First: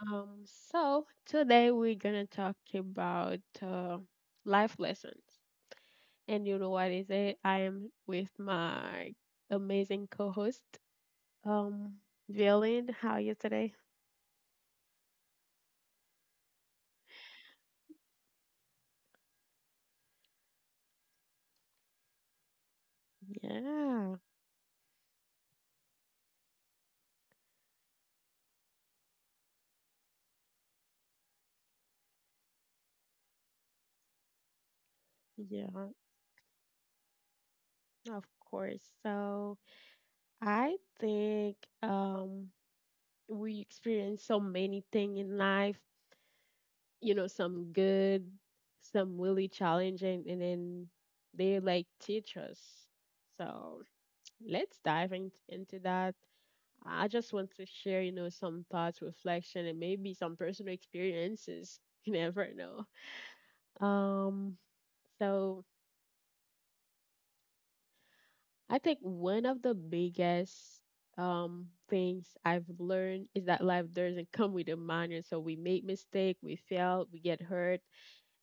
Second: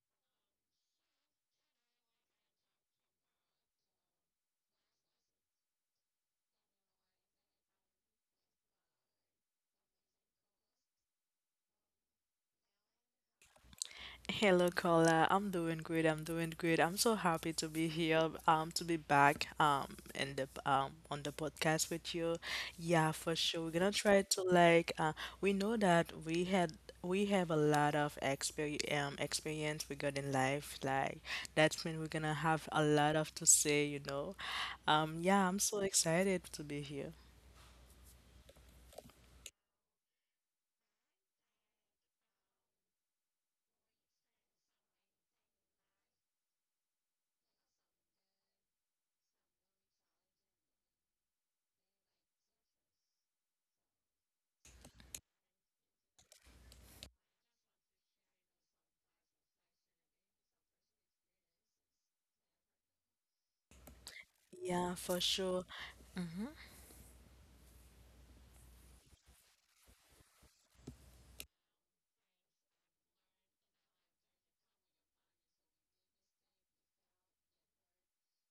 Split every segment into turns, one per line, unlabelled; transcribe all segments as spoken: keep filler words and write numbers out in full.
Um, so today we're gonna talk about uh, life lessons, and you know what is it? I am with my amazing co-host, um, Villain. How are you today?
Hello, Carla. I'm doing great. I'm doing great. I'm so happy to be here. Um, to be back. Um, in the um on the podcast with you. Yeah, for sure. We're gonna try
Yeah,
to like. Uh, we know that we had we have a lot of exper um experience regarding life. Like that's mean we're gonna have a lot of to say. You know. Um, yeah. I'm so
yeah,
excited to be here.
of course. So I think um we experience so many things in life, you know, some good, some really challenging, and then they like teach us. So let's dive in, into that. I just want to share, you know, some thoughts, reflection, and maybe some personal experiences. You never know. Um,
Yeah, for sure.
so
Mm-hmm.
I think one of the biggest um things I've learned is that life doesn't come with a manual. So we make mistake, we fail, we get hurt.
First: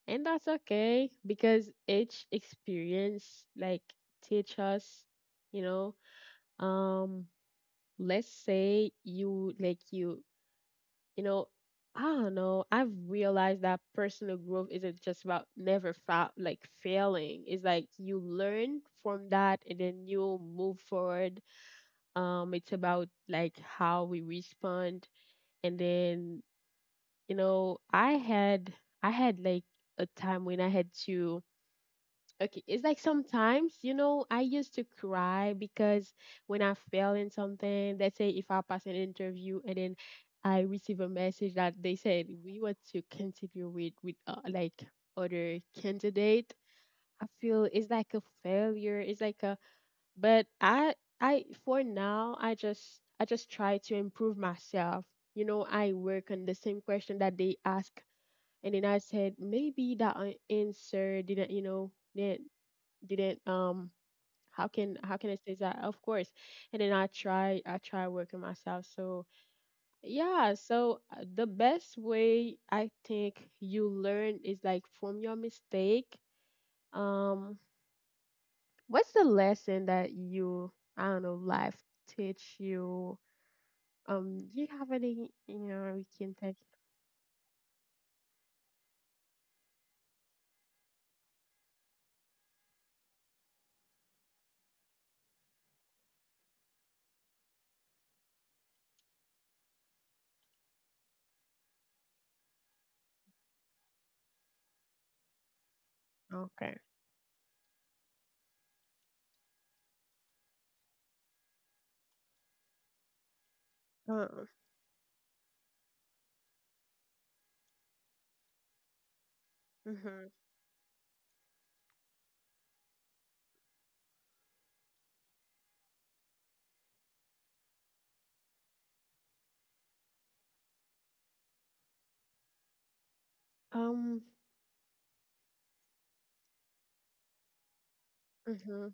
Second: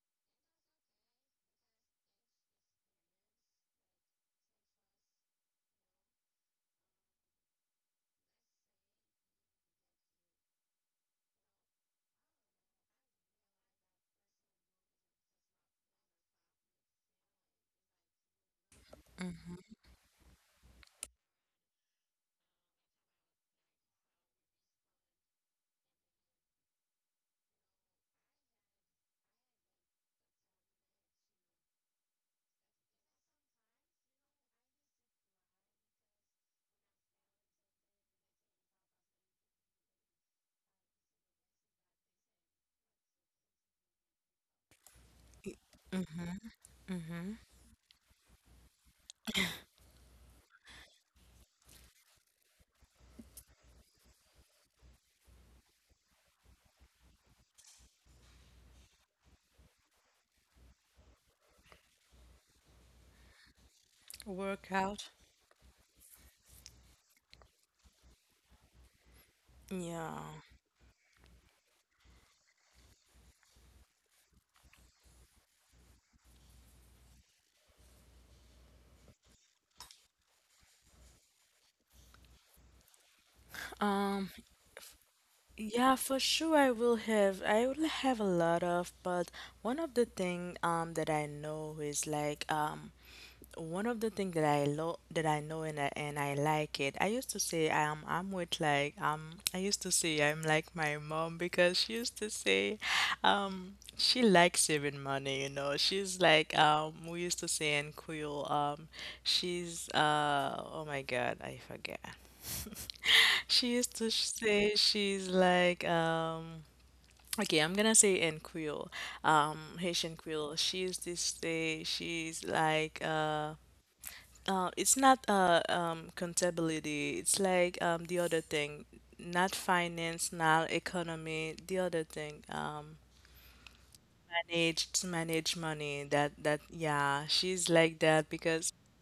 And that's okay because each experience like teach us, you know, um let's say you like you, you know, I don't know, I've realized that personal growth isn't just about never fa- like failing. It's like you learn from
Mm-hmm.
that and then you move forward. Um it's about like how we respond and then, you know, I had I had like a time when I had to. Okay, it's like sometimes, you know, I used to cry because when I fail in something, let's say if I pass an interview and then I receive a message that they said we want to continue with with uh, like other candidate. I
Mm-hmm.
feel it's like a failure. It's like a, but I I for now I just I just try to improve myself. You know, I work on the same question that they ask and then I said maybe that a- answer didn't, you know, didn't um how can
Workout.
how can I say that? Of course. And then I try I try working myself. So
Yeah.
yeah, so uh, the best way I think you learn is like from your mistake. Um what's the lesson that you I don't know, life teach you?
Um.
Um do you have any, you know,
Yeah,
we
for
can take.
sure I will have I will have a lot of, but one of the thing um that I know is like um one of the thing that I lo that I know and I, and I like it. I used to say um I'm with like um I used to say I'm like my mom because she used to say um she likes saving money, you know. She's like
Okay.
um we used to say in Creole um. She's uh, oh my God, I forget. She used to
Uh,
say she's like, um, okay, I'm gonna say in Creole, um, Haitian
mm-hmm.
Creole. She used to say she's like, uh, uh, it's not uh, um, contability. It's like um, the other thing, not finance, not economy. The other thing, um,
Um
manage to manage money. That that yeah, she's like that because
mm-hmm,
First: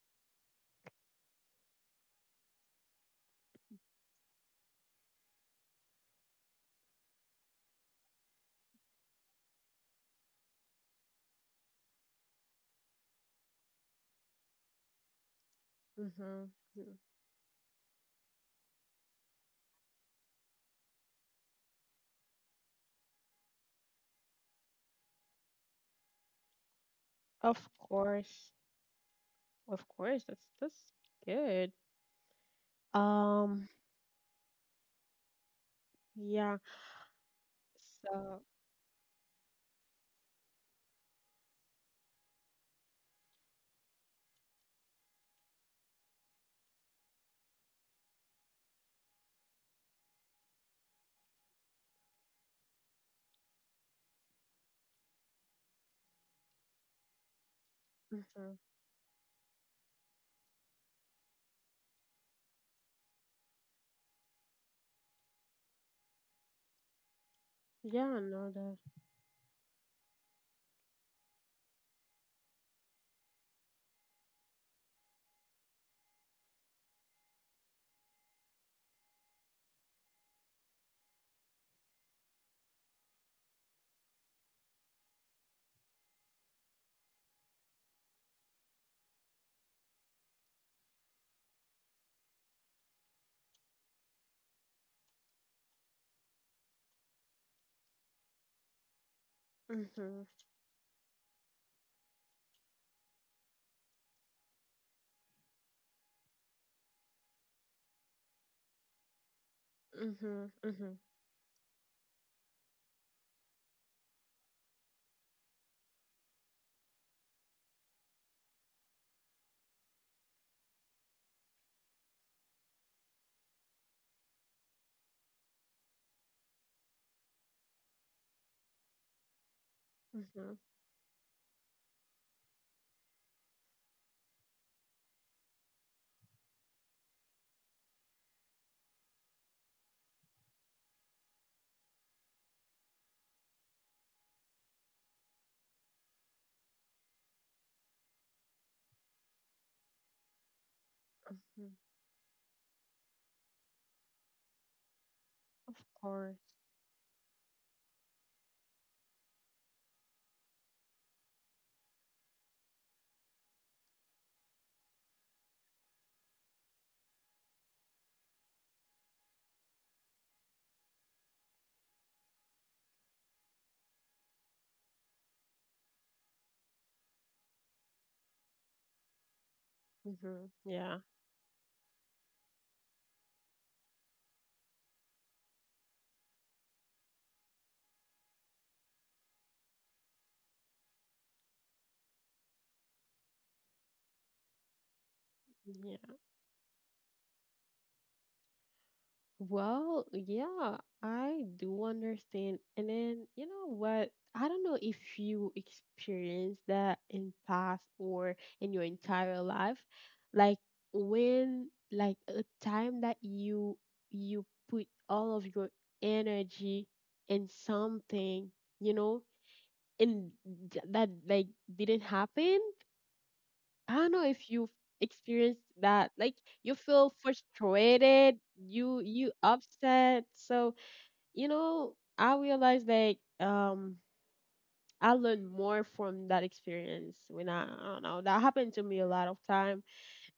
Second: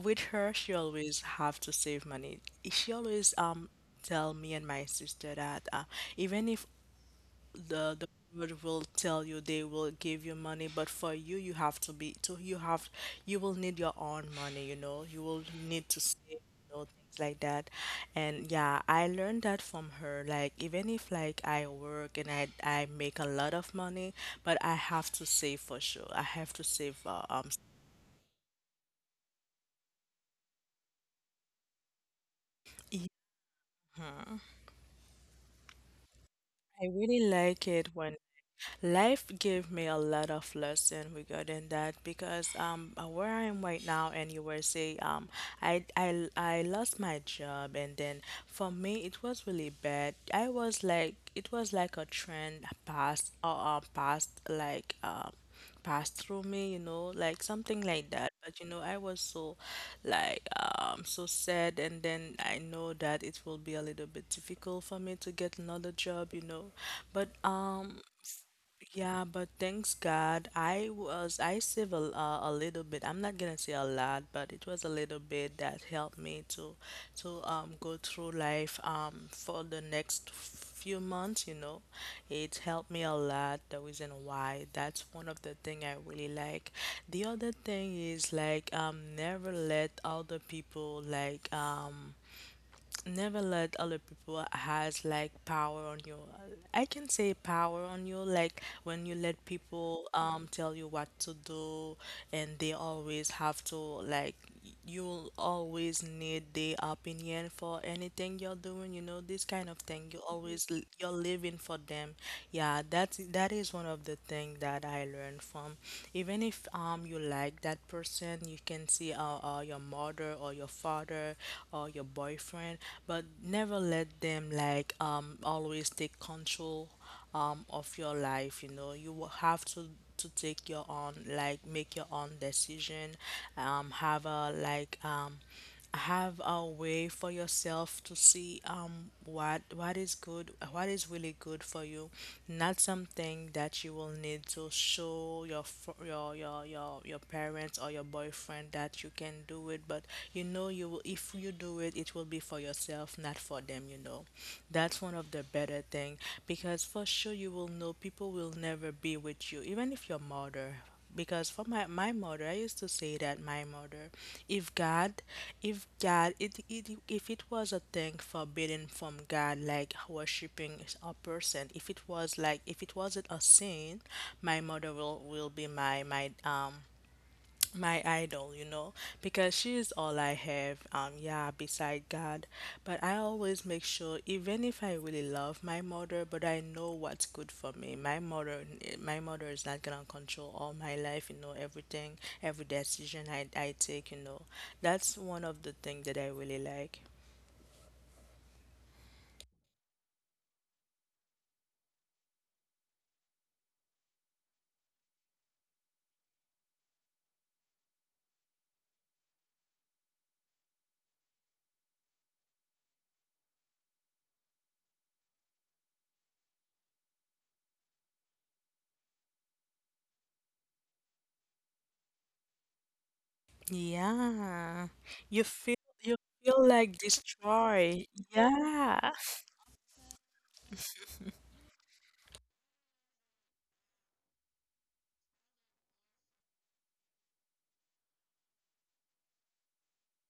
with her, she always have to save money. She always um tell me and my sister that uh, even if the the world will tell you they will give you money, but for you you have to be to you have you will need your own money. You know you will need to save. You
mm-hmm.
know, things like that. And yeah, I learned that from her. Like even if like I work and i i make a lot of money, but I have to save. For sure I have to save uh, um
Of course. Of course. That's that's good. Um,
Mhm.
yeah.
I really like it when
So,
life gave me a lot of lesson regarding that because um uh, where I am right now in U S A um, I I I lost my job. And then for me it was really bad. I was like it was like a trend passed or uh, uh, passed like um passed through me, you know, like something like that.
mhm,
But you know, I was so like um so sad. And then I know that it will be a little bit difficult for me to get another job, you know. But um,
yeah, no, that.
yeah, but thanks God, I was I save a, uh, a little bit. I'm not gonna say a lot, but it was a little bit that helped me to to um go through life um for the next few months. You know, it helped me a lot. The reason why that's one of the thing I really like. The other thing is like um never let other people like um never let other people has like power on you. I can say power on you like when you let people
Mm-hmm,
um tell you what to do, and they always have to like you'll always need their opinion for anything you're doing, you know, this kind of thing. You
mm-hmm,
always l-
mm-hmm,
you're living for them. Yeah, that's that is one of the things that I learned from. Even if um you like that person, you can see uh, uh your mother or your father father or your boyfriend, but never let them like um always take control um of your life. You know, you will have to to
mm-hmm,
take your own like make your own decision, um have a like um have a way for yourself to see um what what is good what is really good for you, not something that you will need to show your fr- your your your, your parents or your boyfriend that that you can do it, but you know you will, if you
mm-hmm.
do it, it will be for yourself, not for them, you know. That's one of the
Of
better thing
course.
because for sure you will know people will never be with you, even if your mother. Because for my, my mother, I used to say that my mother, if God, if god it, it if it was a thing forbidden from God like worshiping a person, if it was like if it wasn't a sin, my mother will will be my my um my idol, you know, because she is all I
Mm-hmm.
have,
Yeah,
um, yeah, beside God. But I always make sure, even if I really love my mother, but I know what's good for me. My mother, my mother is not gonna control all my life, you know, everything, every decision I, I take, you know. That's one of the things
yeah.
that I really like.
Well, yeah, I do understand. And then, you know what? I don't know if you experienced that in past or in your entire life. Like when like a time that you you put all of your energy in something, you know, and th- that like didn't happen. I don't know if you've
Yeah, you
experienced
feel
that.
you
Like
feel
you
like
feel
destroy.
frustrated, you
Yeah.
you upset. So, you know, I realized like um I learned more from that experience when I, I don't know, that happened to me a lot of time.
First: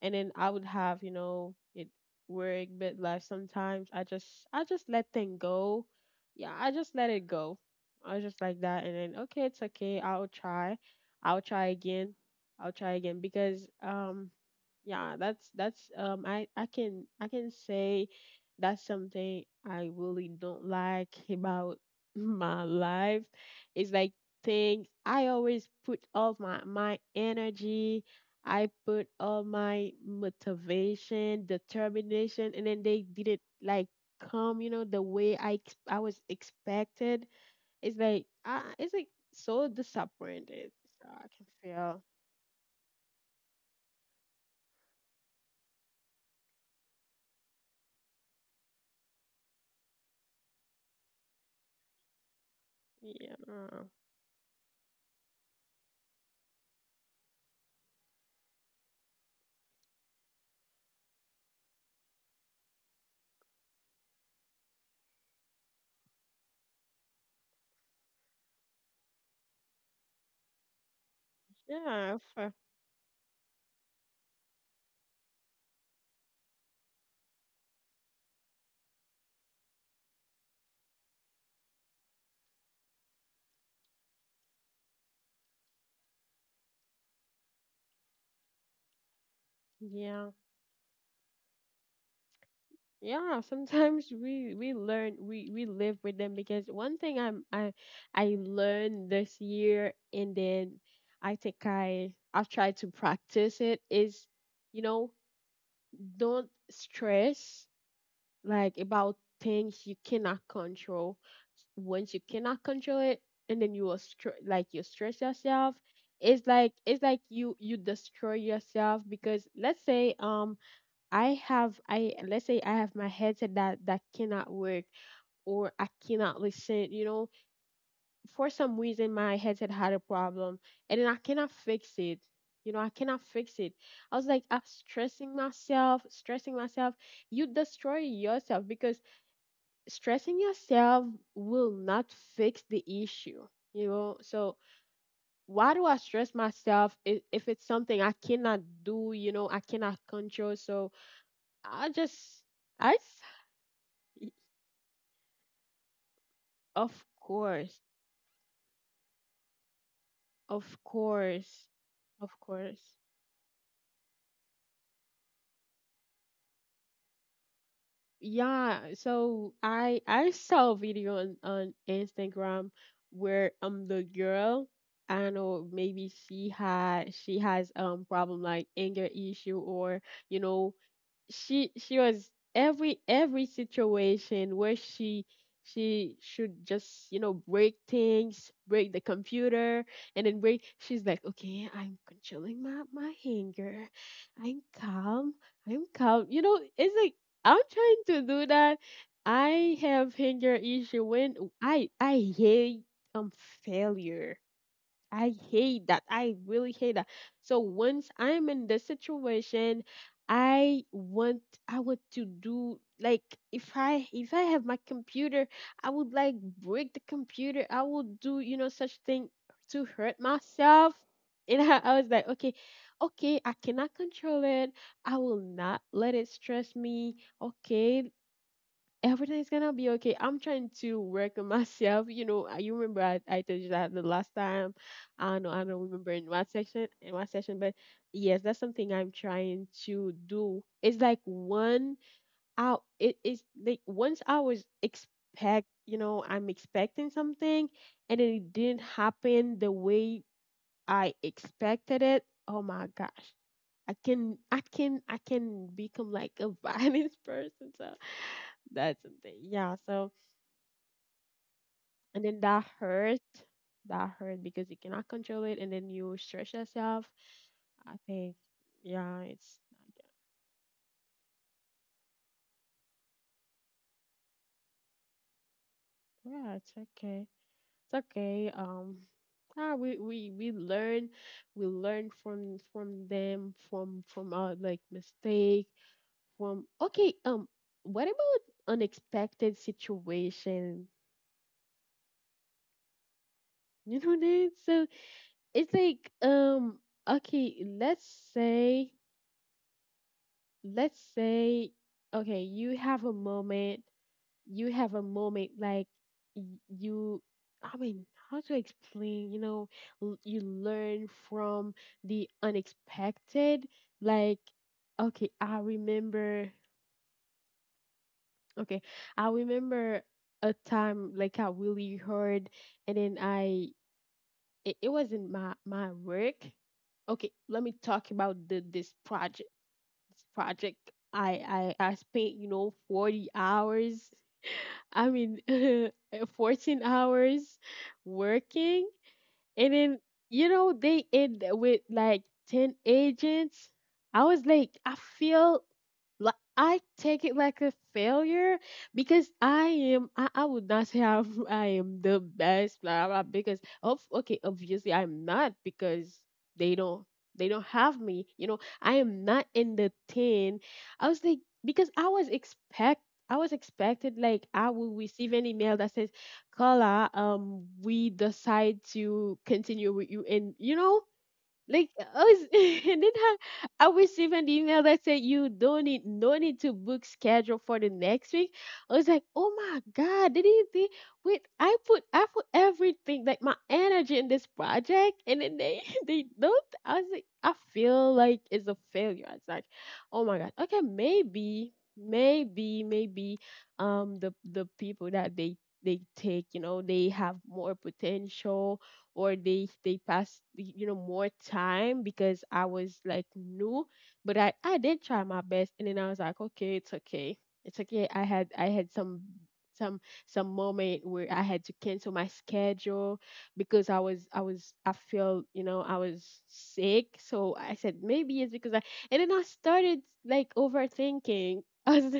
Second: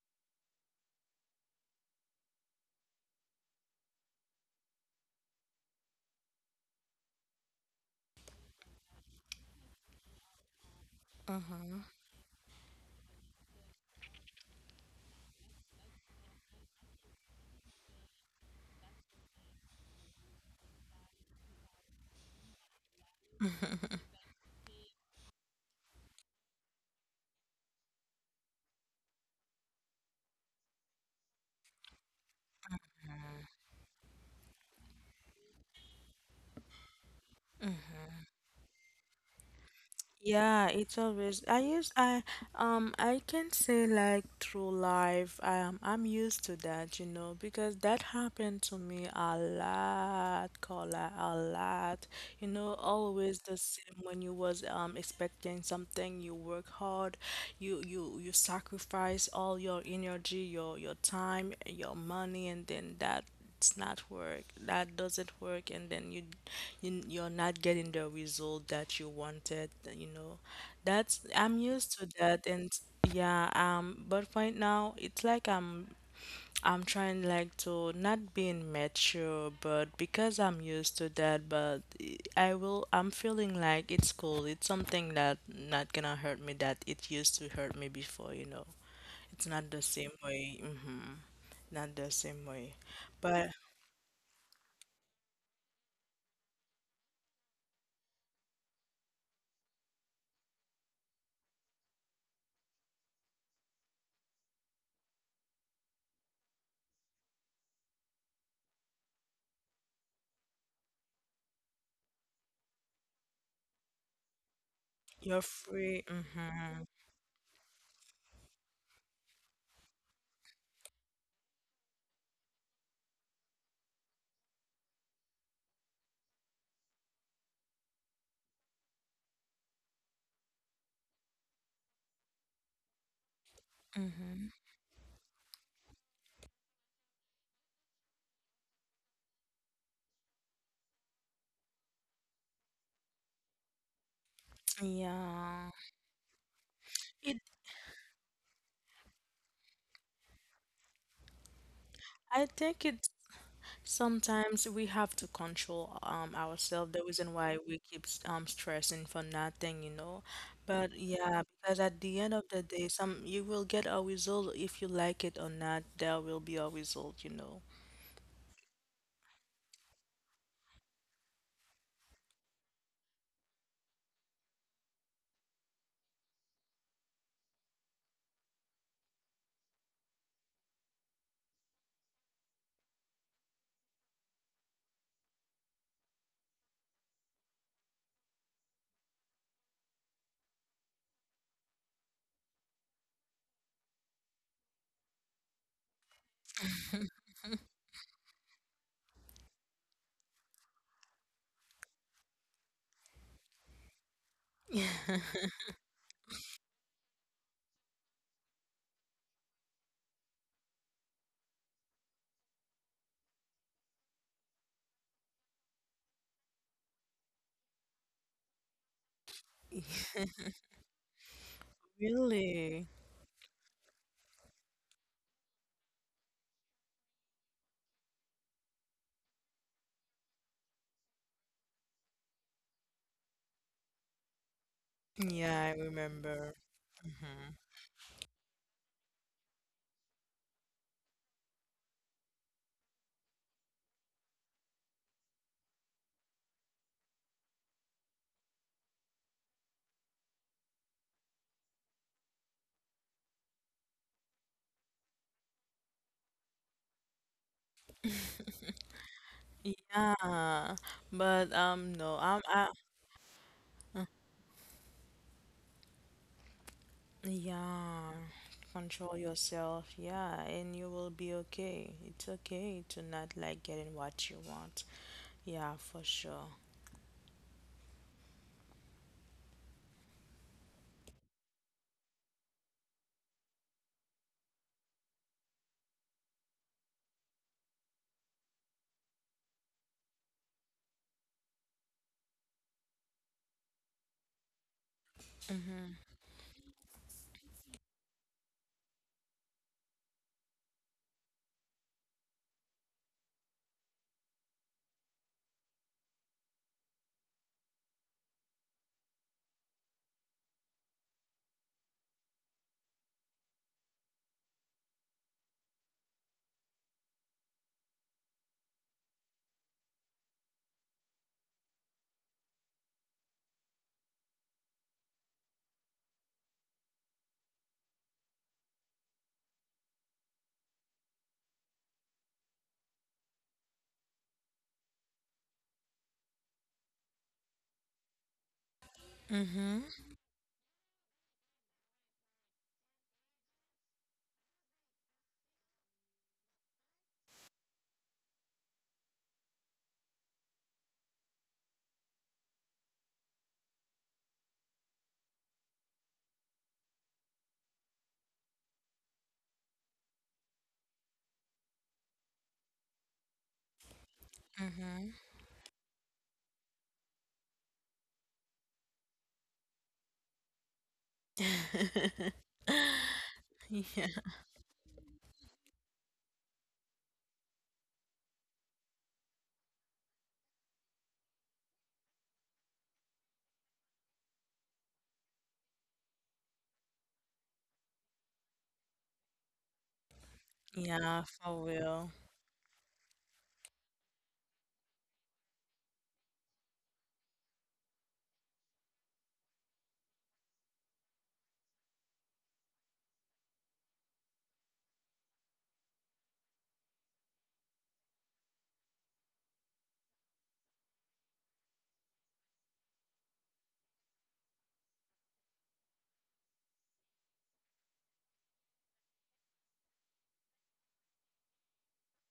And then I would have, you know, it work, bit life sometimes. I just I just let things go. Yeah, I just let it go. I was just like that and then okay, it's okay, I'll try. I'll try again. I'll try again because um yeah, that's that's um i i can i can say that's something I really don't like about my life. It's like things I always put all my my energy. I put all my motivation determination, and then they didn't like come, you know, the way i ex- i was expected. it's like uh, it's like so
Yeah,
disappointed.
it's
So I
always
can
I use
feel.
I um I can say like through life um I'm used to that, you know, because that happened to me a lot, Carla, a lot. You know, always the
Yeah,
same when you was um expecting something, you work hard, you you you sacrifice all your energy, your your time, your money, and then that it's not work that doesn't work. And then you, you you're not getting the result that you wanted, you know. That's I'm used to
yeah,
that.
for,
And yeah um, but right now it's like i'm i'm trying like to not being mature but because I'm used to that. But i will I'm feeling like it's cool, it's something that not gonna hurt me that it used to hurt me before, you know. It's not the same
yeah.
way. Hmm. Not the same way.
Yeah,
But
sometimes we we learn, we we live with them because one thing i'm i i learned this year, and then I think i i've tried to practice it is, you know, don't stress like about things you cannot control. Once you cannot control it, and then you will str- like you stress
you're
yourself.
free.
it's like
Mm-hmm.
it's like you you destroy yourself because let's say um I have I let's say I have my headset that that cannot work, or I cannot listen, you know. For some reason my headset had a problem and then I cannot fix it. You know, I cannot fix it. I was like,
Mm-hmm.
I'm stressing myself, stressing myself. You destroy yourself because stressing yourself will not fix the issue. You know, so
Yeah.
why do I stress myself if,
It,
if it's something I cannot do, you know, I cannot control? So I just
I think
I
it sometimes we have to control um ourselves. The
Of
reason why we
course,
keep um stressing for nothing, you know.
of
But yeah,
course,
because at the
of
end of the day,
course.
some you will get a result if you like it or not. There will be a result, you know.
Yeah, so I I saw a video on, on Instagram where um the girl, I don't know, maybe she had she has um problem like anger issue. Or, you know, she she was every every situation where she she should just, you know, break things, break the computer, and then break. She's like, okay, I'm controlling my my anger. I'm calm, I'm calm, you know. It's like I'm trying to do that. I have anger issue when i i hate um failure. I hate that. I really hate that. So once I'm in this situation, I want I want to do like if I if I have my computer, I would like break the computer. I would do, you know, such thing to hurt myself. And I, I was like, okay,
Really?
okay, I cannot control it. I will not let it stress me. Okay, everything's gonna be okay. I'm trying to work on myself. You know, I- you remember I, I told you that the last time. I don't know,
Yeah,
I
I
don't remember in what
remember.
section, in what
Mm-hmm.
session, but yes, that's something I'm trying to do. It's like one out. It is like once I was expect, you know, I'm expecting something, and then it didn't happen the way I expected it. Oh my gosh. I can I can I can become like a violent person. So that's something. Yeah. So
Yeah, but um, no,
and
I'm
then
I,
that hurt that hurt because you cannot control it and then you stress yourself. I
Yeah,
think
control
yeah, it's
yourself. Yeah, and you will be okay. It's okay to not like getting what you want. Yeah, for
like,
sure.
yeah, it's okay, it's okay, um yeah, we we we learn. we learn from from them, from from our like mistake from. Okay, um what about unexpected situation, you know that? So it's like, um okay, let's say let's say, okay, you have a moment you have a moment like y- you, I mean how to explain, you know. L- you learn from the unexpected. Like, okay, i remember okay I remember a time like I really heard, and then i it, it wasn't my my work. Okay, let me talk about the, this project project. I I I spent, you know, forty hours. I mean, fourteen hours working.
Mm-hmm.
And then, you know, they end with like ten agents. I was like, I feel like I take it like a failure because I am, I, I would not say I'm, I am the best, blah, blah, because of, okay, obviously I'm not because they don't, they don't have me. You know, I am not in the ten. I was like, because I was expect, I was expected like I will
Mm-hmm.
receive an email that says, Carla, um, we decide to continue with you. And you know, like I was, and then I, I
Yeah,
received an email that said you don't need no need to book schedule for the next week. I was like, oh my god, did he think? Wait, I put I put everything like my energy in this project, and then they they don't. I was like, I feel like it's a failure. It's like, oh my god, okay,
yeah, for
maybe
real.
maybe maybe um the the people that they they take, you know, they have more potential, or they they passed, you know, more time because I was like new. But I I did try my best, and then I was like, okay, it's okay, it's okay. I had I had some some some moment where I had to cancel my schedule because I was I was I feel, you know, I was sick. So I said maybe it's because I and then I started like overthinking. I was,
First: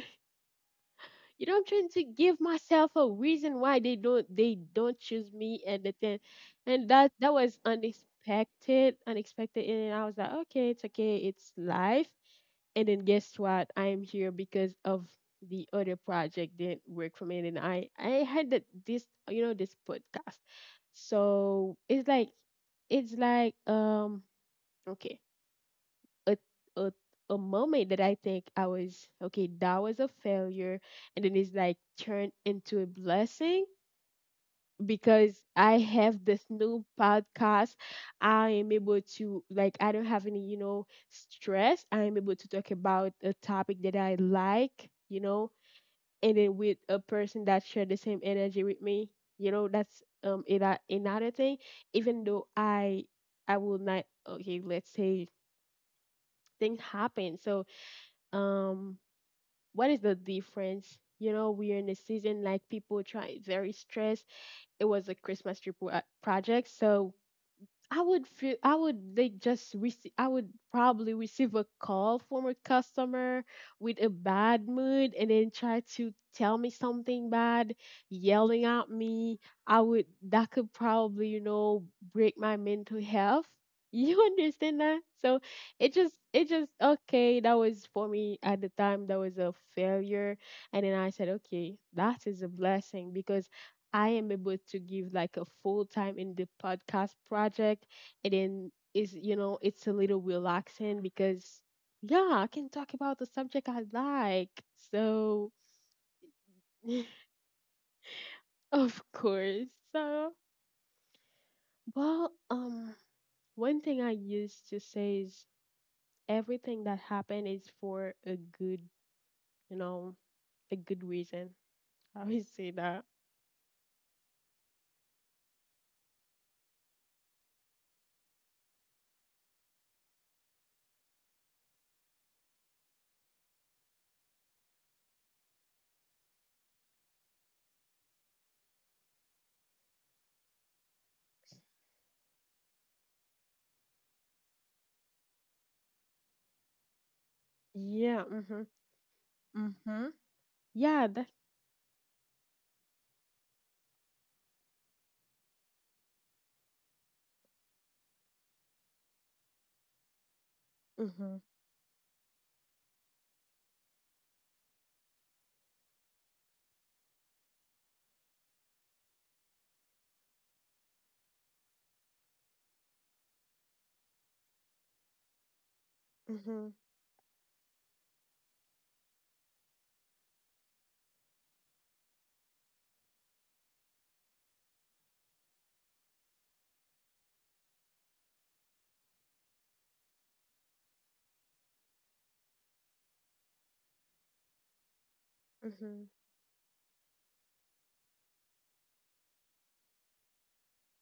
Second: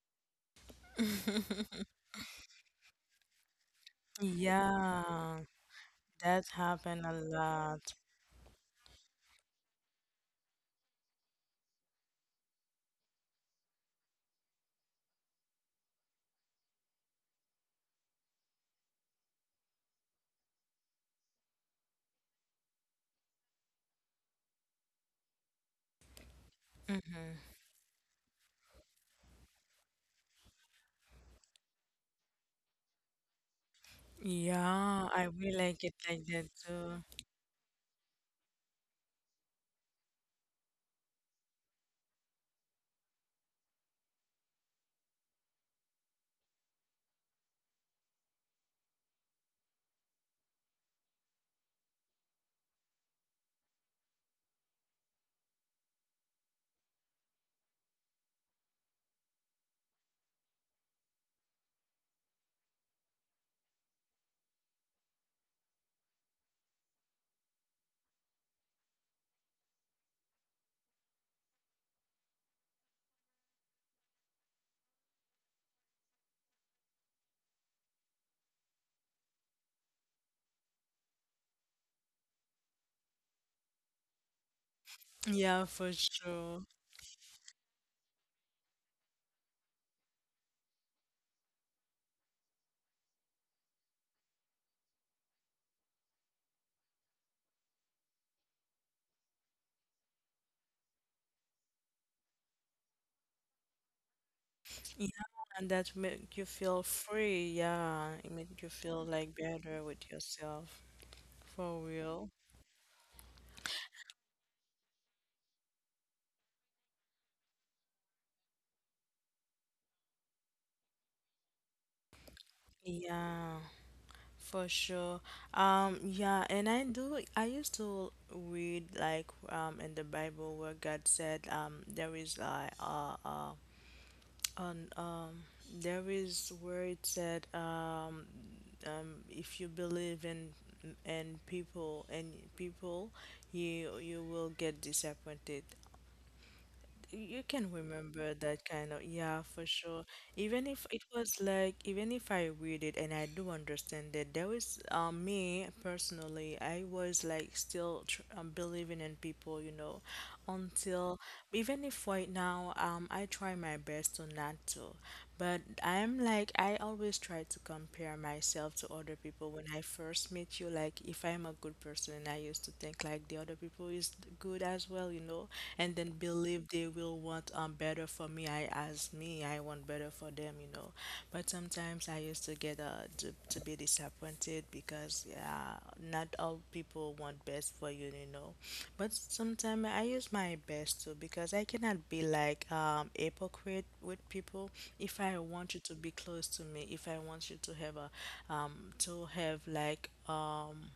you know, I'm trying to give myself a reason why they don't they don't
Yeah,
choose me, and the thing.
that happened
And
a
that that was
lot.
unexpected, unexpected, and I was like, okay, it's okay, it's life. And then guess what? I am here because of the other project didn't work for me, and I I had that this, you know, this podcast. So it's like it's like, um okay, a a
Mm-hmm.
a moment that I think I was okay, that was a failure, and then it's like turned into a blessing
Yeah, I
because
really like
I
it like
have
that
this new
too.
podcast. I am able to like I don't have any, you know, stress. I am able to talk about a topic that I like, you know, and then with a person that share the same energy with me. You know, that's um ano- another thing. Even though I I will not. Okay, let's say things happen. So um what is the difference? You know we're in a season like people try very stressed. It was a Christmas trip wo- uh, project. So I would feel I would like just receive I would probably receive a call from a customer with a bad mood and then try to tell me something bad, yelling at me. I would that could probably, you know, break my mental health. You understand that? So
Yeah, for
it just it
sure.
just okay, that was for me at the time that was a failure. And then I said, okay, that is a blessing because I am able to give like a full time in the podcast project, and then is, you know, it's a little relaxing because yeah, I can talk about the subject I like.
Yeah,
So
and that make you feel free. Yeah, it make you
of
feel like
course.
better with
So
yourself. For
well,
real.
um, one thing I used to say is everything that happened is for a good, you know, a good reason. I always say that.
Yeah, for sure. Um, yeah, and I do, I used to read like um in the Bible where God said um there is like uh uh on um there is where it said um, um if you believe in in people and people you you will get disappointed. You can
Yeah.
remember
Mhm.
that kind of, yeah, for sure.
Mhm.
Even if
Yeah.
it
That.
was like, even if I read it and I do understand that there was, um, me personally, I was like still tr um, believing in people, you know, until
Mhm.
even if right now, um, I try my best to not to, but I'm like, I always try to compare myself to other people when I first meet you. Like, if I'm a good person, I used to think like the other people is good as well, you know, and then
Mhm.
believe they will want um better for me. I as me, I want better for them, you know. But sometimes I used to get uh to, to be disappointed because yeah, not all people want best for you, you know. But sometimes I use my best too because I cannot be like um hypocrite with people. If I want you to
Mhm.
be close to me, if I want you to have a um to have like um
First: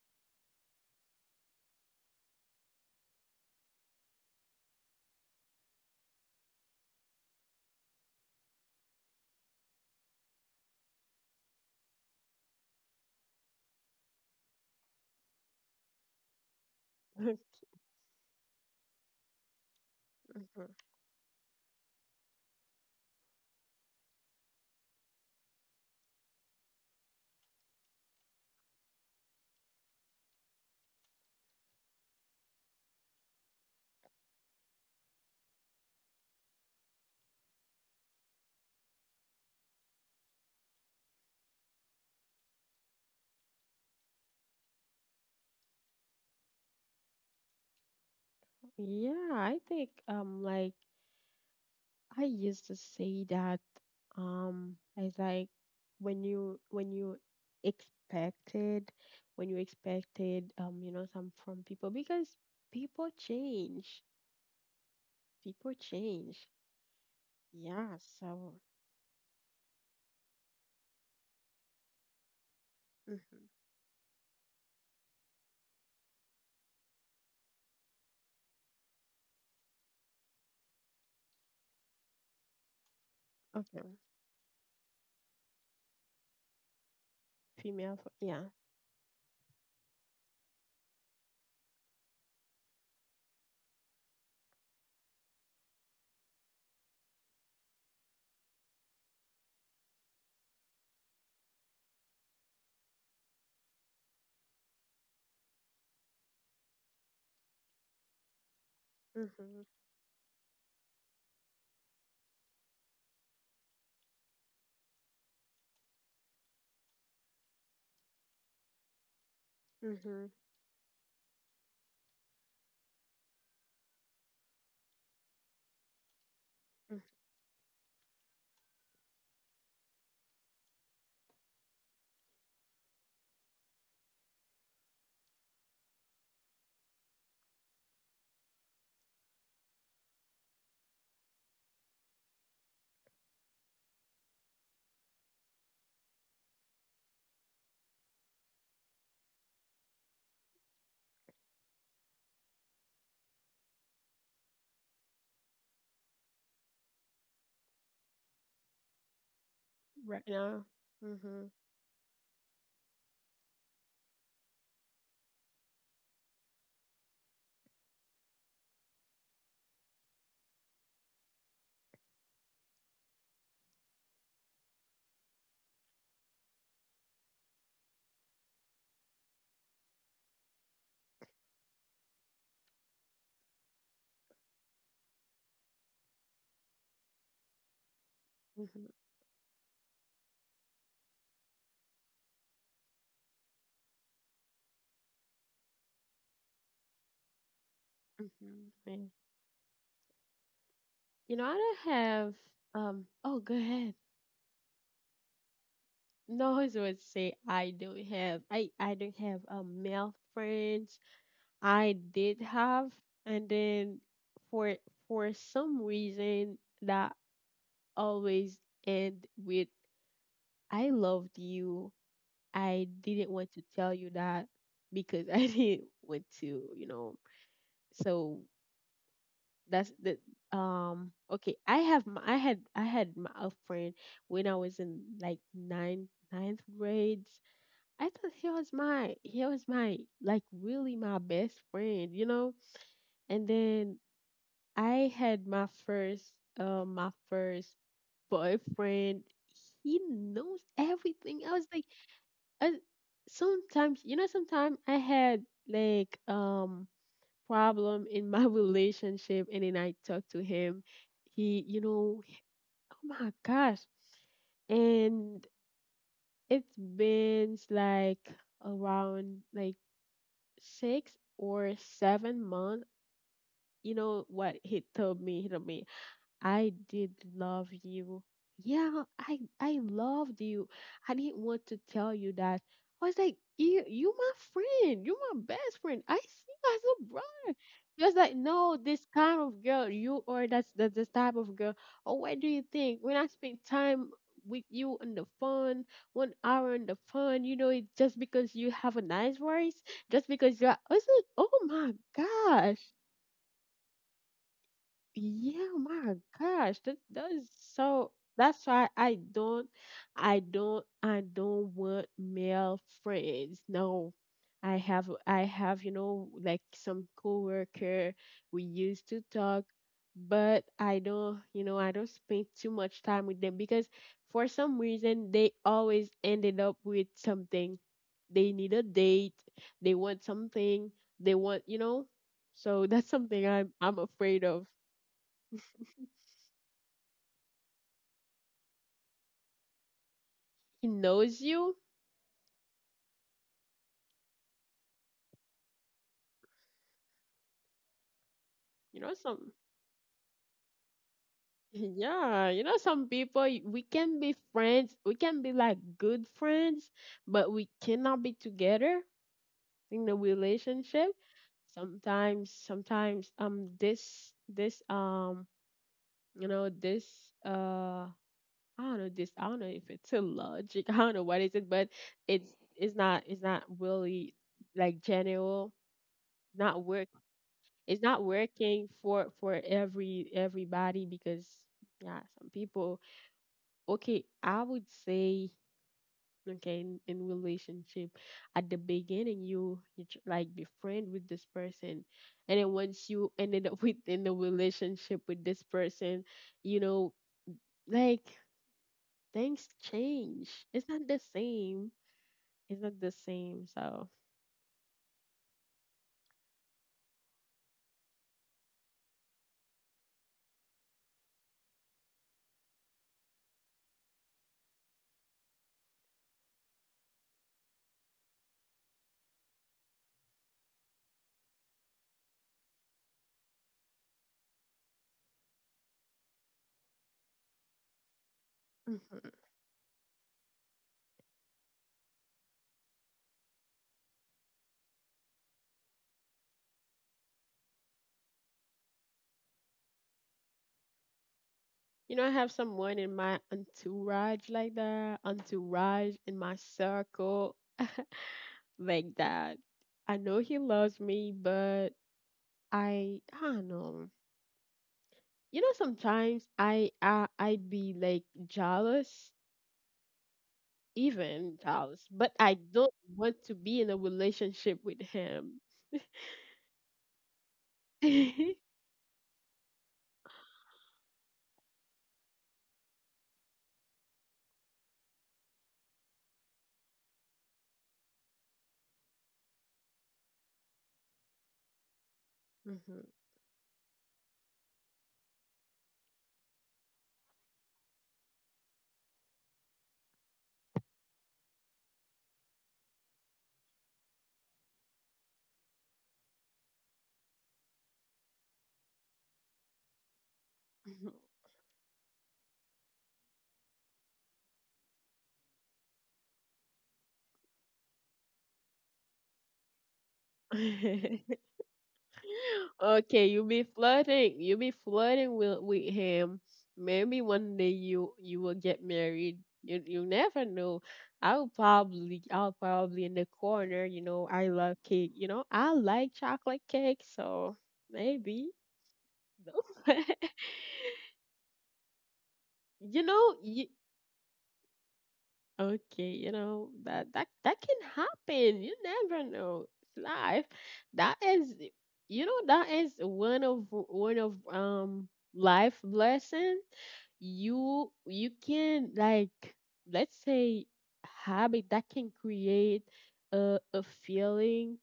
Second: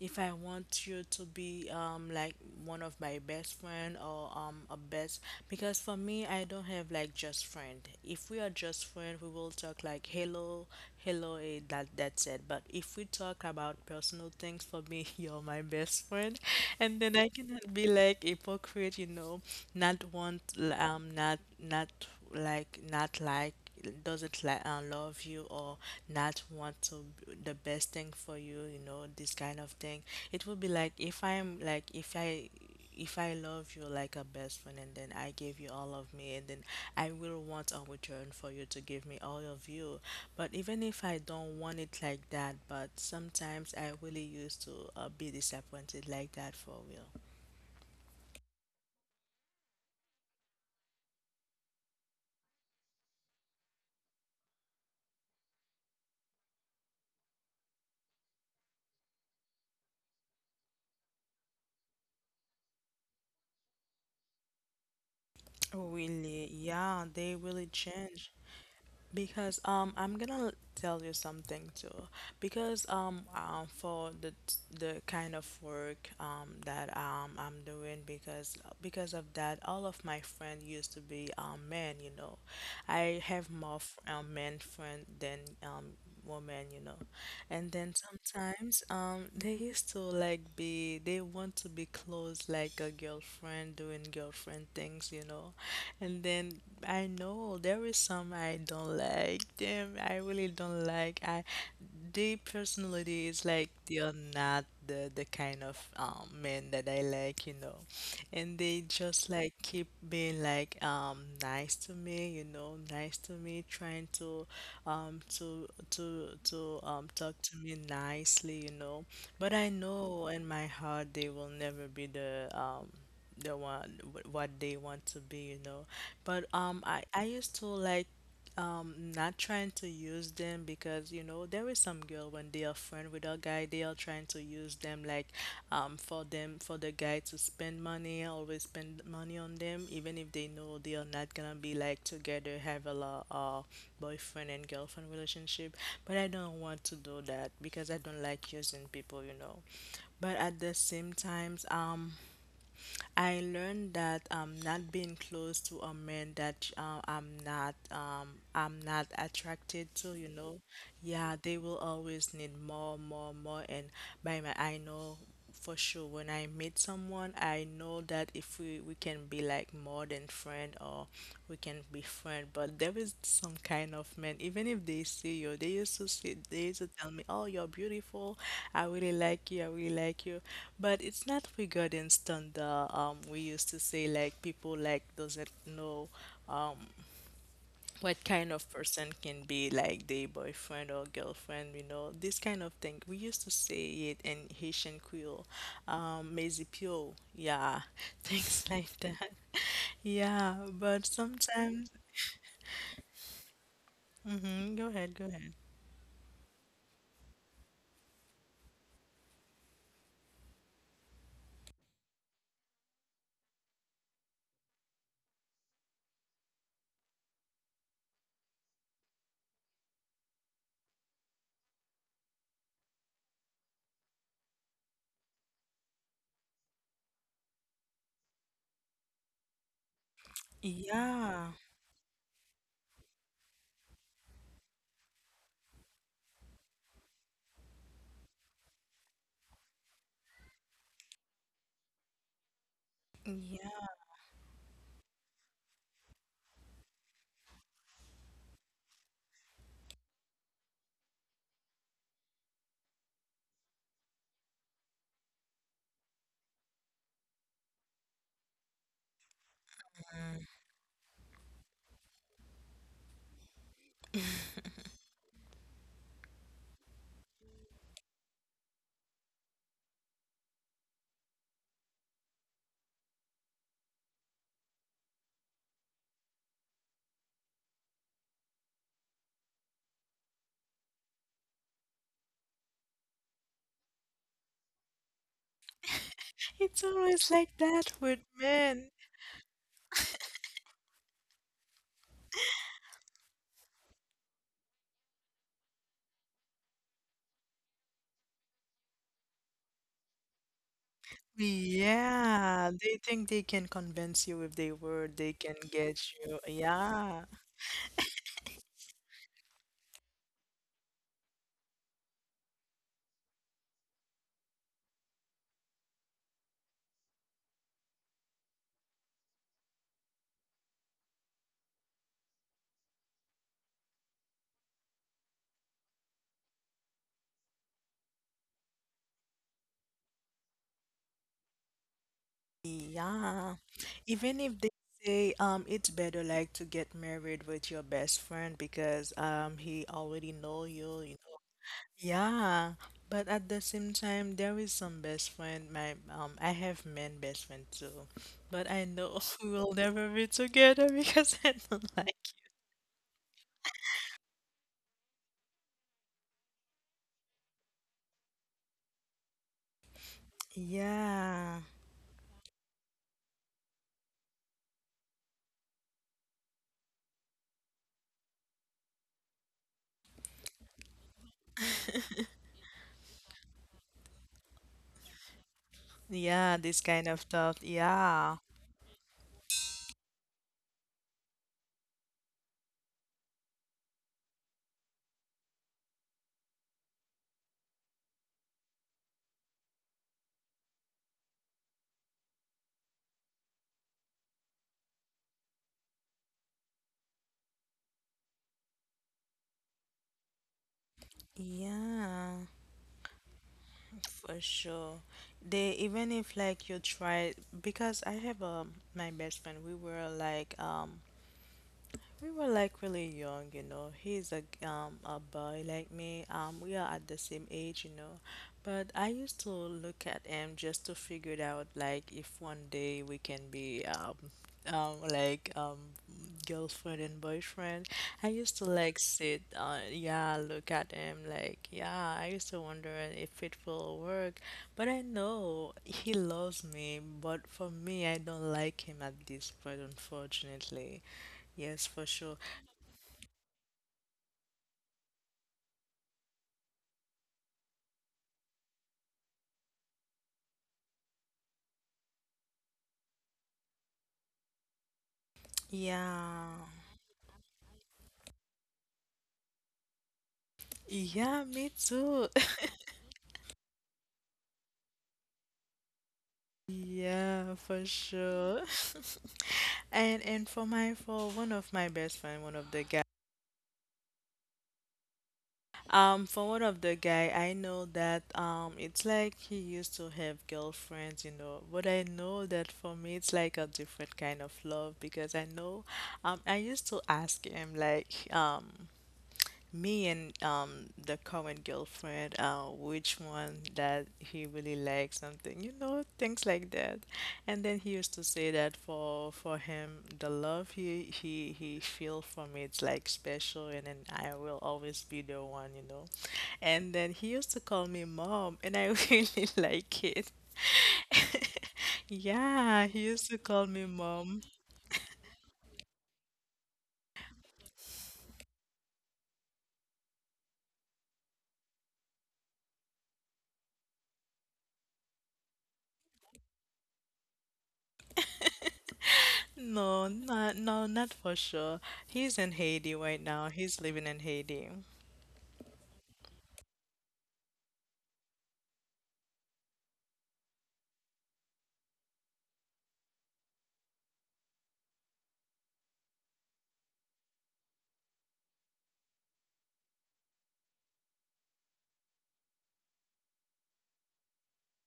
if I want you to be um like one of my best friend or um a best, because for me I don't have like just friend. If we are just friend, we will talk like hello, hello, eh, that that's it. But if we talk about personal things, for me you're my best friend, and then I cannot be like hypocrite, you know. Not want
Mhm.
um not not like not like doesn't like uh, love you or not want to b- the best thing for you, you know, this kind of thing. It would be like if I'm like if I if I love you like a best friend and then I give you all of me, and then I will want a return for you to give me all of you. But even if I don't want it like that, but sometimes I really used to uh, be disappointed like that for real.
Yeah, I think um like I used to say that um as like when you when you expected, when you expected um you know some from people, because people change people change
Really, yeah, they really
Yeah,
change.
so
Because um, I'm gonna tell you something too. Because um,
mhm.
um, for the the kind of work um that um I'm doing, because because of that, all of my friends used to be um men. You know, I have more
Okay,
f- um, men friend than um women. You know, and then
female fo- yeah.
sometimes um they used to like be they want to be close like a girlfriend doing girlfriend things. You know, and then I know there is some I don't like them. I really don't like. I The personality is like they are not the the kind of um men that I like, you know. And they just like
Mhm.
keep being like um nice to me, you know, nice to me, trying to um to to to um talk to me nicely, you know. But I know
Mhm.
in my heart they will never be the um the one wh- what they want to be, you know. But um,
Mhm.
I I used to like um not trying to use them, because you know there is some girl when they are friend with a guy they are trying to use them like um for them, for the guy to spend money, always spend money on them, even if they know they are not gonna be like together, have a lot uh boyfriend and girlfriend relationship. But I don't want to do that because I don't like using people, you know. But at the same times um I learned that um, not being close to a man that uh, I'm not um, I'm not attracted to,
Right
you know,
now.
yeah,
Mhm.
they will always need more, more, more. And by my I know for sure, when I meet someone, I know that if we we can be like more than friend or we can be friend. But there is some kind of man. Even if they see you, they used to see, they used to tell me, "Oh, you're beautiful. I really like you. I really like you." But it's not regarding standard. Um, we used to say like people like doesn't know. Um, what
Mhm. Mhm.
kind
Yeah.
of
Mm-hmm, mm-hmm,
person can be like the boyfriend or girlfriend, you know, this kind of thing. We used to say it in Haitian Creole, um, Maisy Pio, yeah, things
mm-hmm.
like
Hey.
that. Yeah, but
You know, I don't
sometimes,
have. Um. Oh, go ahead.
hmm go ahead, go ahead.
No, I was going to say I don't have. I I don't have um male friends. I did have, and then for for some reason that always end with I loved you. I didn't want to tell you that because I didn't want to, you know. So that's the um
Yeah,
okay. I have my, I had I had my a friend when I was in like ninth ninth grades. I thought he was my he was my like really my best friend, you know. And
yeah.
then I had my first uh my first boyfriend. He knows everything. I was like I, sometimes, you know, sometimes I had like um problem in my relationship and then I talked to him. He you know he- oh my gosh. And it's been like around like six or seven months. You know what he told me? He told me I did love you. Yeah, I I loved you. I didn't want to tell you that. I was like, you you my friend, you my best friend. I see you
It's
as a
always like
brother.
that
Just
with
like, no,
men.
this kind of girl, you are that's that's this type of girl. Or what do you think? When I spend time with you on the phone, one hour on the phone, you know, it just because you have a nice voice, just because you're, I was like, oh my
Yeah,
gosh.
they think they can convince you with their word, they can
Yeah, oh
get
my
you.
gosh, that
Yeah,
that is so. That's why I don't, I don't, I don't want male friends. No, I have, I have, you know, like some coworker we used to talk, but I don't, you know, I don't spend too much time with them because for some reason they always ended up with something. They need a date. They want something. They want, you know. So that's something
yeah,
I'm I'm
even
afraid
if
of.
they say um it's better like to get married with your best friend because um he already know
He
you, you know.
knows you.
Yeah, but at the same time there is some best friend my um I have men best friend too, but I
You know
know we
some,
will never be together because I don't like
yeah, you know some people y- we can be friends, we can be like good friends, but we cannot be together in the
you.
relationship.
Yeah,
Sometimes sometimes um this this um you know this uh I don't know, this I don't know if it's a logic, I don't know what is it, but it's it's not it's not really like general,
yeah, this
not
kind
work
of thought.
it's not
Yeah,
working for for every everybody because yeah some people, okay, I would say okay in, in relationship at the beginning you you tr- like befriend with this person, and then once you ended up within the relationship with this person, you know, like things change. It's not the same.
yeah.
It's not the same. So
For sure. They even if like you try, because I have um my best friend, we were like um we were like really young, you know. He's a g- um a boy like me. Um, we are at the same age, you know. But I used to look at him just to figure it out, like if one day we can be um um like um girlfriend and boyfriend. I used to like
mm-hmm.
sit, uh, yeah, look at him, like yeah. I used to wonder if it will work, but I know he loves me. But for me, I don't like him at this point, unfortunately. Yes, for
You know, I
sure.
have someone in my entourage like that, entourage in my circle like that. I know he loves me, but I, I don't know. You know,
Yeah.
sometimes I, I I'd be like jealous,
Yeah,
even
me
jealous,
too.
but I don't want to be in a relationship with him.
Yeah, for sure. And and for my for one of my best friend, one of the guy. Um, for one of the guy, I know that um, it's like he used to have girlfriends, you know. But I know that for
Mhm.
me, it's like a different kind of love because I know, um, I used to ask him like, um. Me and um the common girlfriend, uh, which one that he really likes something, you know, things like that. And then he used to say that for for him, the love he he he feel for me, it's like special, and then I will always be the one, you know. And then he used to call me mom, and I really like it. Yeah, he used
Okay,
to
you
call
be
me mom.
flirting. You be flirting with with him. Maybe one day you you will get married. You you never know. I'll probably I'll probably in the corner. You know I love cake. You know I like chocolate cake. So maybe
No, not no, not for sure. He's in Haiti
you
right
know
now.
you.
He's living in Haiti.
Okay, you know that that that can happen. You never know. It's life. That is, you know, that is one of one of um life blessing. You you can like, let's say, habit that can create a a feeling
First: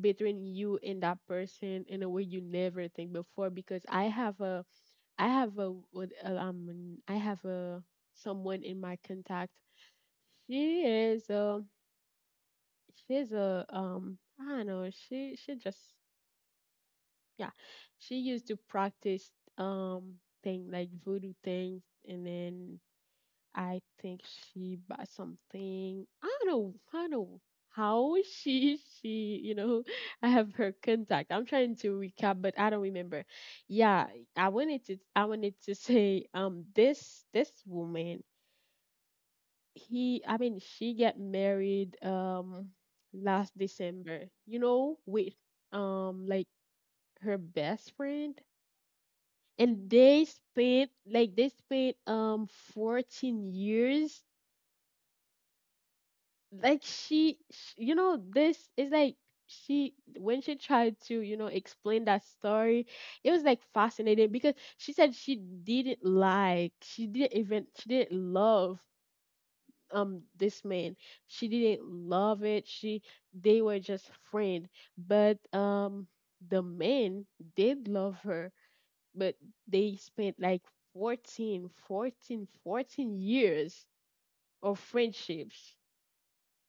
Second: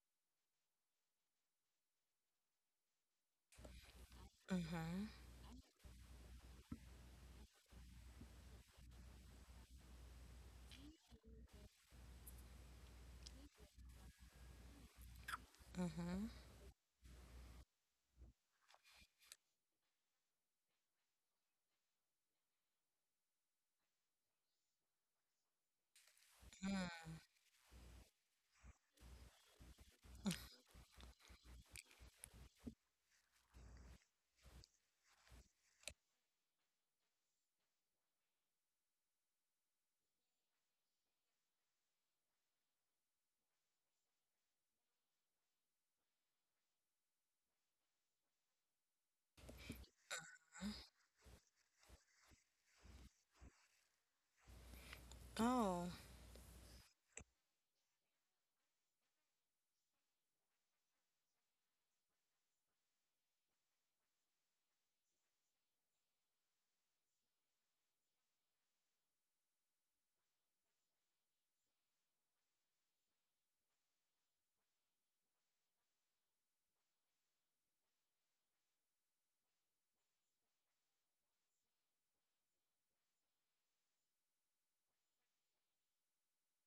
between you and that person in a way you never think before. Because I have a I have a what uh, um I have a someone in my contact. She is um she's a um I don't know, she she just yeah. She used to practice um thing like voodoo things, and then I think she bought something. I don't know I don't know how she she, you know I have her contact. I'm trying to recap but I don't remember. Yeah, I wanted to I wanted to say um this this woman, he I mean she get married um last December. You know, with um like her best friend. And they spent like they spent um fourteen years.
Oh,
Like she, sh you know this is like she, when she tried to, you know, explain that story, it was like fascinating because she said she didn't like she didn't even she didn't love um this man. She didn't love it. She, they were just friends. But um the man did love her, but they spent like fourteen, fourteen, fourteen years of friendships.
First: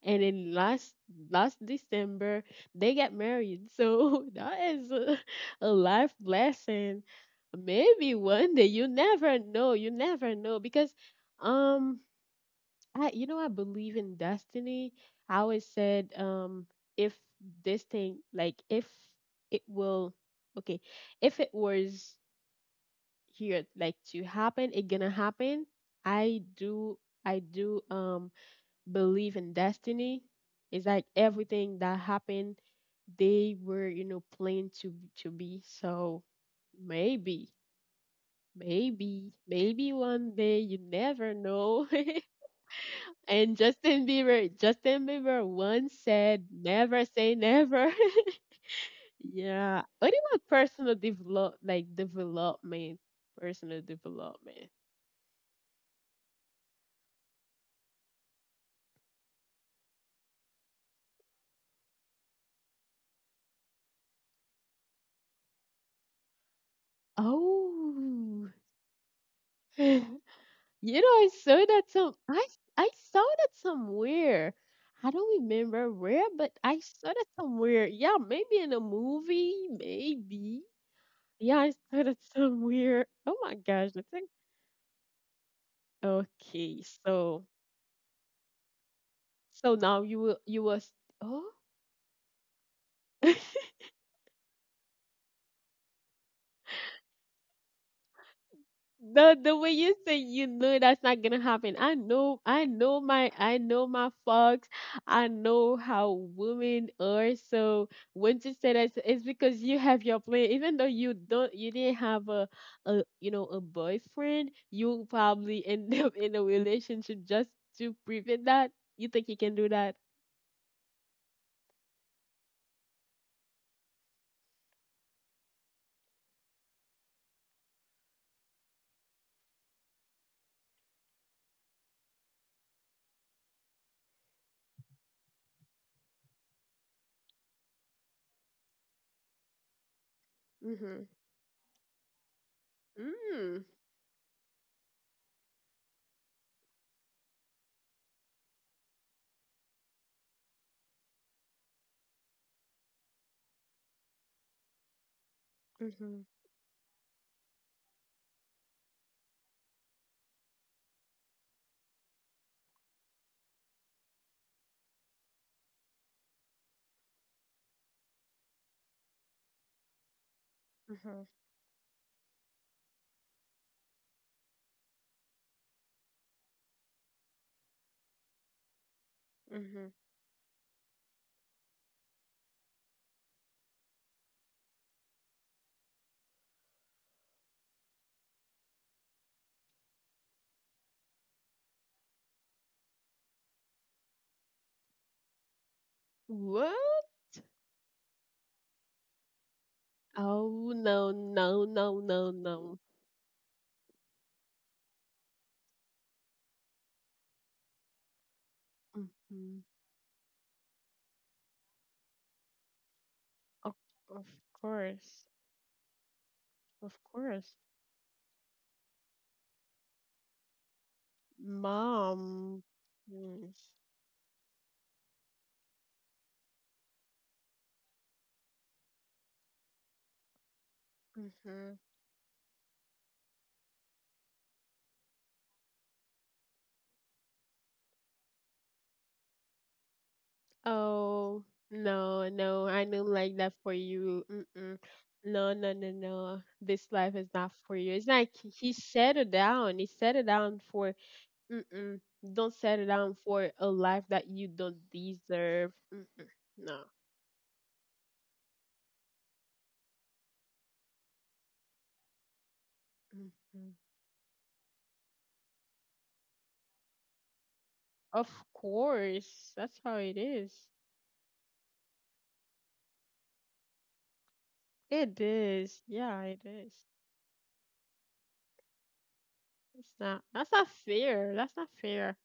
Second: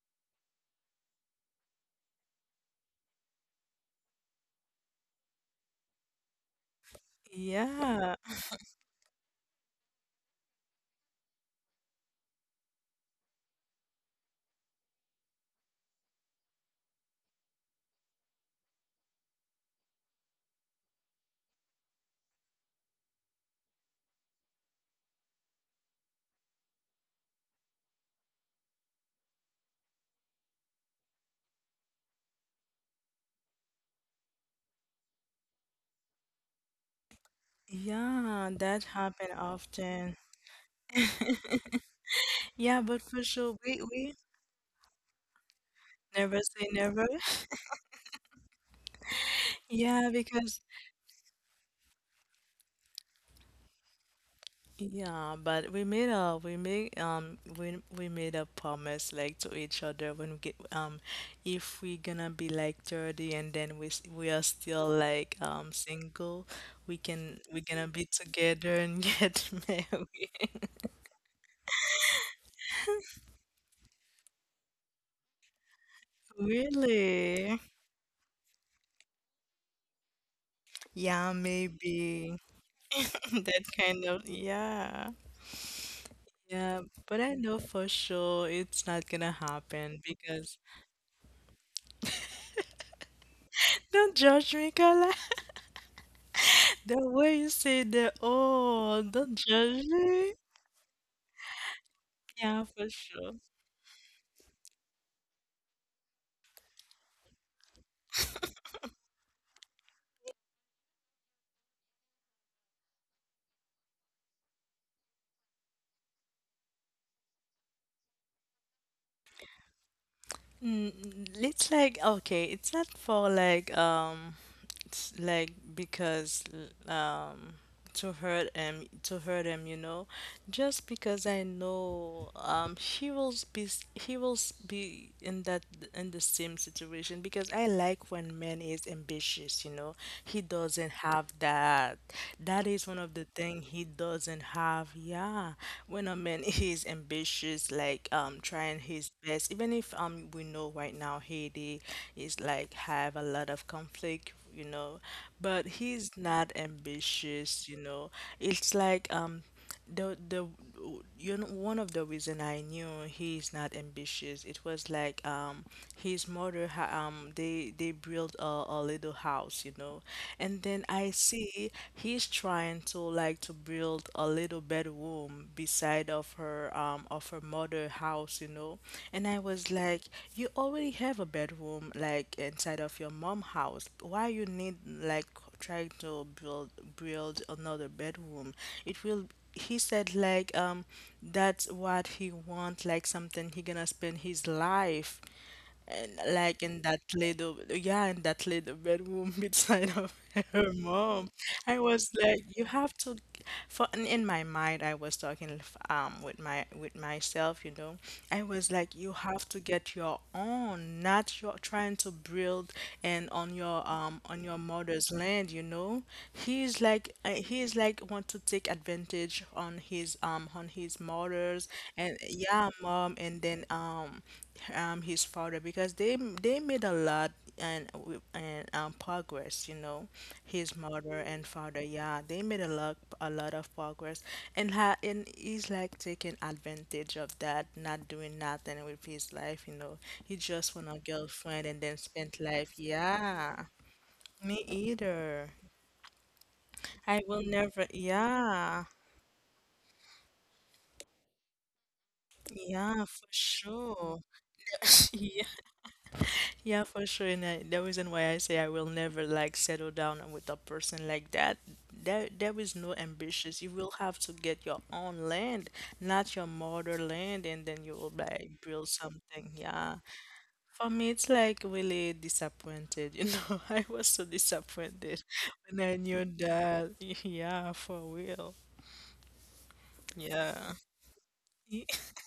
And then last last December they got married. So that is a, a life lesson.
yeah,
Maybe one day you never know, you never know because um I, you know, I believe in destiny. I always said, um, if this thing, like, if it will, okay, if it was here, like, to happen, it gonna happen. I do, I do, um, believe in destiny. It's like everything that happened, they were, you know, planned to to be. So maybe,
yeah, that happen
maybe, maybe
often.
one day, you never know.
Yeah, but for sure,
And
we
Justin
we
Bieber, Justin Bieber once
never
said,
say never.
"Never say never." Yeah.
Yeah,
What about
because
personal develop, like development, personal development?
yeah, but we made a we made um we we made a promise like to each other when we get um if we gonna be like thirty and then we s- we are still like um single, we can we gonna be
Oh,
together and get
you
married.
know, I saw that some. I I saw that somewhere. I don't remember where, but I saw that
Really?
somewhere. Yeah, maybe in a movie, maybe.
Yeah,
Yeah, I saw that
maybe.
somewhere. Oh my
That
gosh, I
kind of
think.
yeah. Yeah,
Okay,
but I
so.
know for sure it's not gonna
So
happen
now you will
because
you will s- oh
don't judge me, Carla. The way you say that, oh, don't
the the way
judge
you say,
me.
you know, that's not gonna happen. I know
Yeah,
I
for
know my
sure.
I know my fox. I know how women are. So when you say that it's because you have your plan. Even though you don't you didn't have a, a you know, a boyfriend, you probably end up in a relationship just to prevent that. You think you can do that?
Mm, mm, it's like okay, it's not for like um, it's like because um to hurt him, to hurt him, you know, just because I know um he will be s- he will s- be in that in the same situation, because I like when man is ambitious, you know, he doesn't
Mm.
have that. That is one of the thing
Mhm.
he doesn't have. Yeah. When a man is ambitious, like um trying his best, even if um we know right now Haiti is like have a lot of conflict, you know, but he's
Mhm.
not ambitious, you know. It's like um the the you know one of the reason I knew he's not ambitious, it was like um his mother ha- um they they built a, a little house, you know. And then I see he's trying to like to build a little bedroom beside of her um of her mother house, you know. And I was
Mhm.
like, you already have a bedroom like inside of your mom house, why you need like trying to build build another bedroom. It will he said like um that's what he want, like something he gonna spend his life and like in that
What?
little, yeah, in that little bedroom beside of
Oh
her
no
mom.
no
I
no
was
no
like, you
no.
have to, for in in my mind, I was talking um with my with myself, you know. I was like, you have
Hmm.
to get your own, not your trying to build and on
Of,
your um
of
on your mother's
course,
land, you know. He's
of
like uh,
course,
he's like want to take advantage on his um on his mother's and
mom.
yeah, mom, and then
Yes.
um um his father, because they they made a lot and w- and um, progress, you know. His mother and
Mm-hmm.
father, yeah, they made a lot, a lot of progress, and ha and he's like taking advantage of that, not doing nothing with his life, you know. He just want a
Oh
girlfriend and then
no
spent
no,
life,
I don't like that
yeah.
for you.
Me
Mm-mm.
either.
No no no no. This life
I
is
will
not for
never,
you. It's like he
yeah.
settled down. He settled down for. Mm-mm. Don't settle
Yeah,
down
for
for a life
sure.
that you don't deserve. Mm-mm.
Yeah,
No.
for sure. And I, the reason why I say I will never like settle down with a person like that, there there is no ambitions. You
Mm-mm.
will have to get your own land, not your motherland, and then you will
Of
like build something.
course, that's
Yeah.
how it is.
For me, it's like really disappointed. You know, I was so
It
disappointed
is.
when I
Yeah,
knew
it is.
that. Yeah, for real.
It's not. That's not
Yeah.
fair. That's not fair.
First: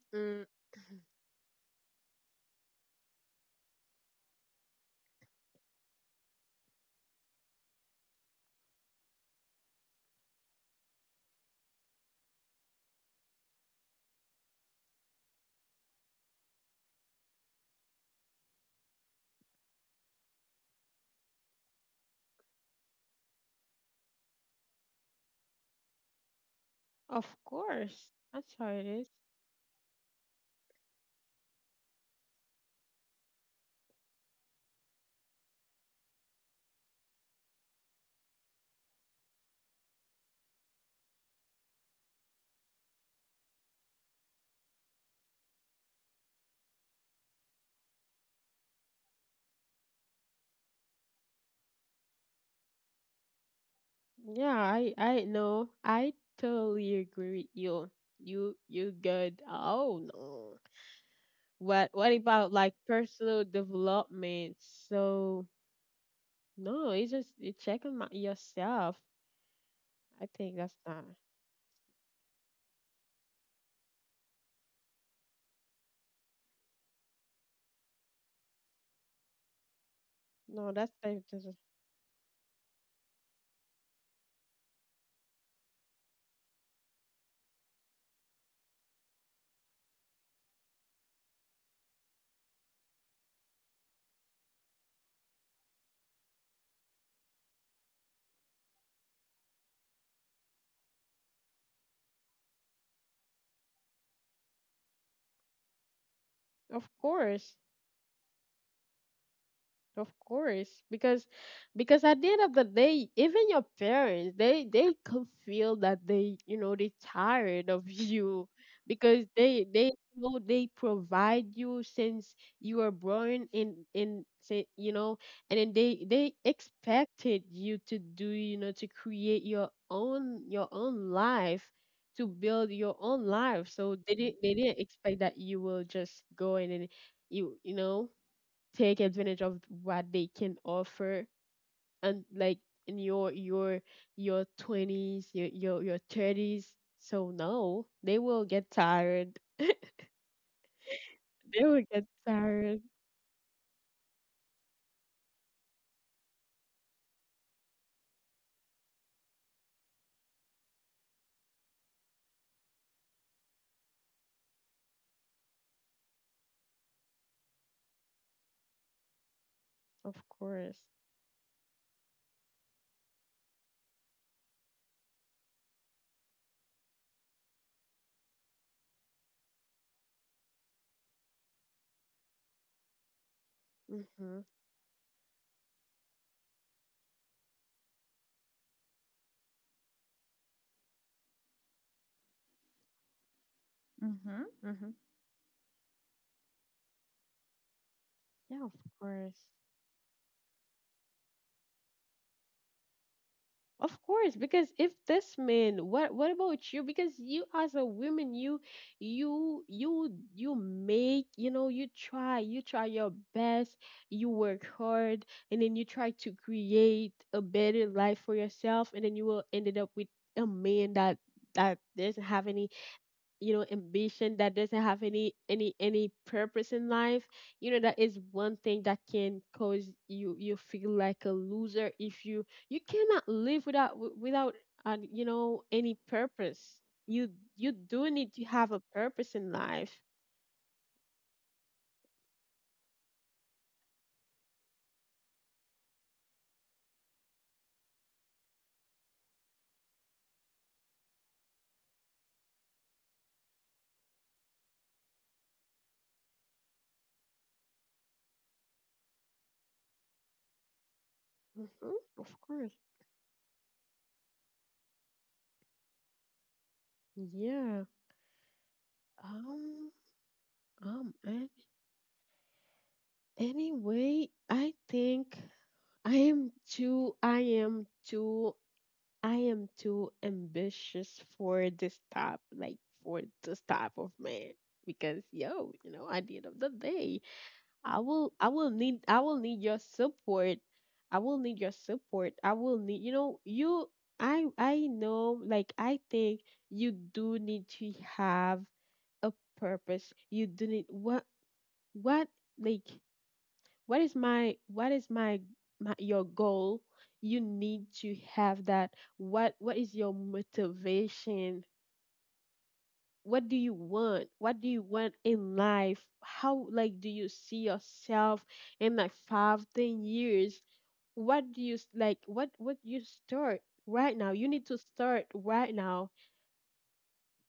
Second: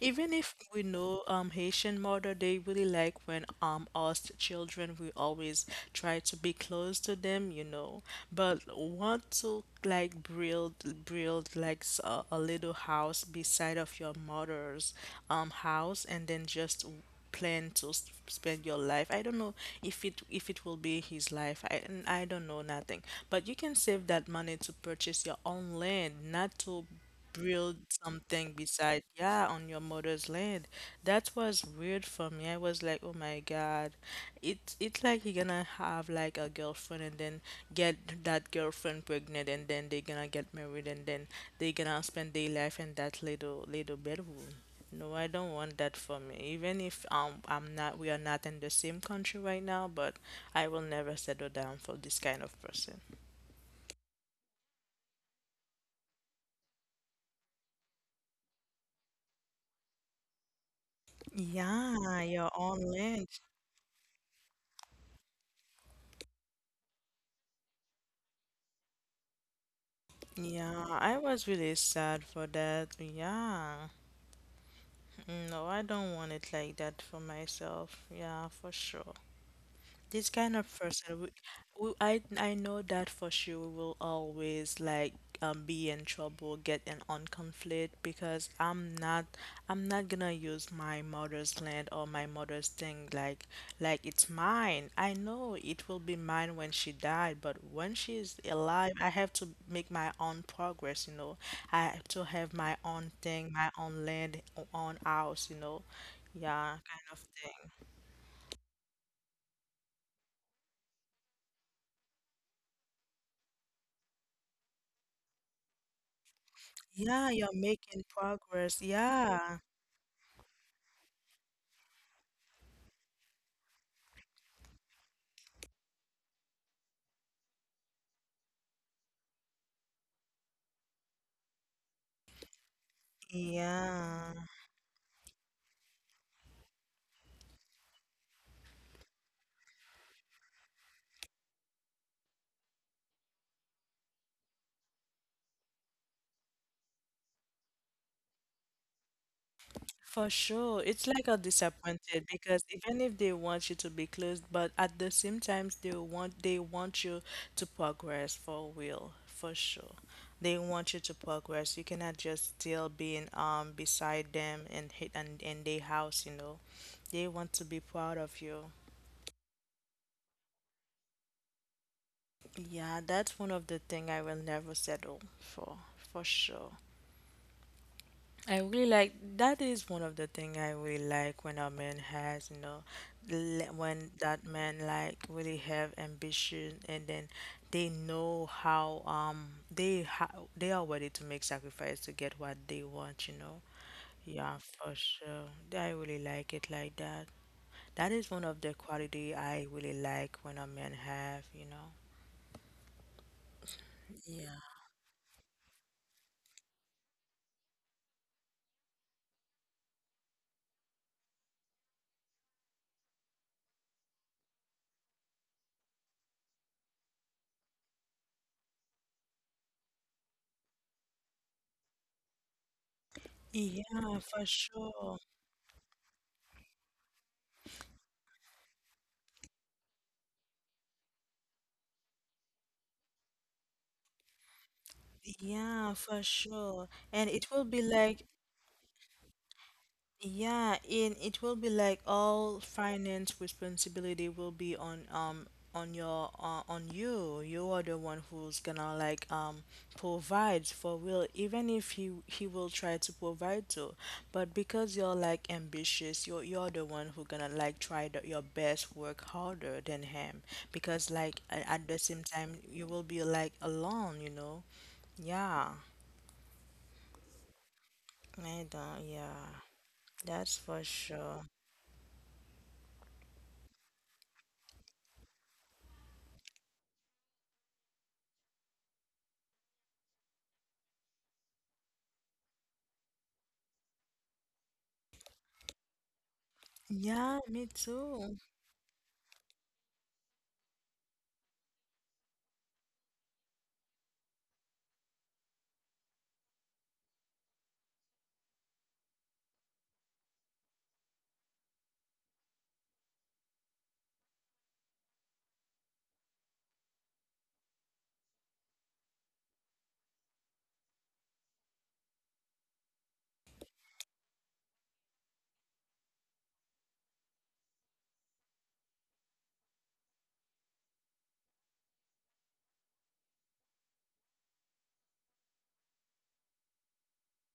Even if we know um Haitian mother, they really like when um us children we always try to be close to them, you know. But want to like build build like s- a, a little house beside of your mother's um house, and then just plan to s- spend your life. I don't know if it if it will be his life. I n- I don't know nothing. But you can save that money to purchase your own land, not to
Of
build
course.
something
That's how it
beside,
is.
yeah, on your mother's land. That was weird for me. I was like, oh my god, it's it's like you're gonna have like a girlfriend, and then get that girlfriend pregnant, and then they're gonna get married, and then they're gonna spend their life in that little little bedroom. No, I don't want that for me. Even if um I'm not, we are not in the same country right now, but I will never settle down for this kind of person.
Yeah, I I know. I totally agree with you. You you good. Oh no. What what
Yeah, your
about like
own land.
personal development? So no, it's just you checking my, yourself. I think that's
Yeah,
not.
I was really sad for that. Yeah. Mm, no, I don't want it like that for myself. Yeah, for sure. This kind
No,
of
that's
person,
not.
we, we, I, I know that for sure we will always like um, be in trouble, get in on conflict, because I'm not, I'm not gonna use my mother's land or my mother's thing like like it's mine. I know it will be mine when she died, but when she is alive, I have to make my own progress, you know. I have to have my own thing, my own land, own house, you know. Yeah,
Of
kind of
course.
thing.
Of course, because because at the end of the day, even your parents, they they could feel that they, you know, they
Yeah, you're
tired of
making
you
progress.
because
Yeah.
they they know they provide you since you were born in in say, you know, and then they they expected you to do, you know, to create your own your own life, to build your own life. So they
Yeah,
didn't they didn't expect that you will just go in and you you know take advantage of what they can offer and like in your your your twenties your your, your thirties. So no, they will get tired.
for sure. It's like a
They will get
disappointed because
tired.
even if they want you to be closed, but at the same time they want they want you to progress for real, for sure. They want you to progress. You cannot just still being um beside them and hit and in their house, you know. They want to be proud of you.
Of course.
Yeah, that's one of the thing I will never settle for, for sure. I really like that is one of the thing I really like when a man has, you know, le- when that
Mhm.
man like really have ambition and then they know how um they ha- they are ready to make sacrifice to get what they want, you know.
Mm-hmm.
Yeah, for
Mm-hmm.
sure. Yeah, I really like it like that. That is one of the
Yeah, of
quality
course.
I really like when a man have, you know.
Of course,
Yeah.
because if this man, what what about you? Because you as a woman, you you you you make, you know, you try, you try your best, you work hard, and then you try to create a better life for yourself, and then you will ended up with a man that that doesn't have any, you know,
Yeah,
ambition,
for
that doesn't have
sure.
any any any purpose in life. You know, that is one thing that can cause you you feel like a loser if you you cannot live without wi- without uh, you know,
Yeah,
any
for
purpose.
sure. And
you
it will
you
be
do
like,
need to have a purpose in life.
yeah, and it will be like all finance responsibility will be on um on your uh, on you. You are the one who's gonna like um provide for Will, even if he he will try to provide too, but because you're like ambitious, you're you're the one who gonna like try the, your best, work harder than him, because like a- at the
Hmm
same
of
time
course.
you will be like alone, you know? Yeah,
Yeah.
I don't, yeah,
um
that's for
um
sure.
and anyway, I think i am too i am too I am too ambitious for this type, like for this type of man. Because yo, you know, at the end of the day,
Yeah, me
I
too.
will, I will need, I will need your support. I will need your support. I will need, you know, you. I, I know, like, I think you do need to have a purpose. You do need what, what, like what is my, what is my, my your goal. You need to have that. What what is your motivation? What do you want? What do you want in life? How, like, do you see yourself in like five ten years? What do you s- like what what you start right now. You need to start right now,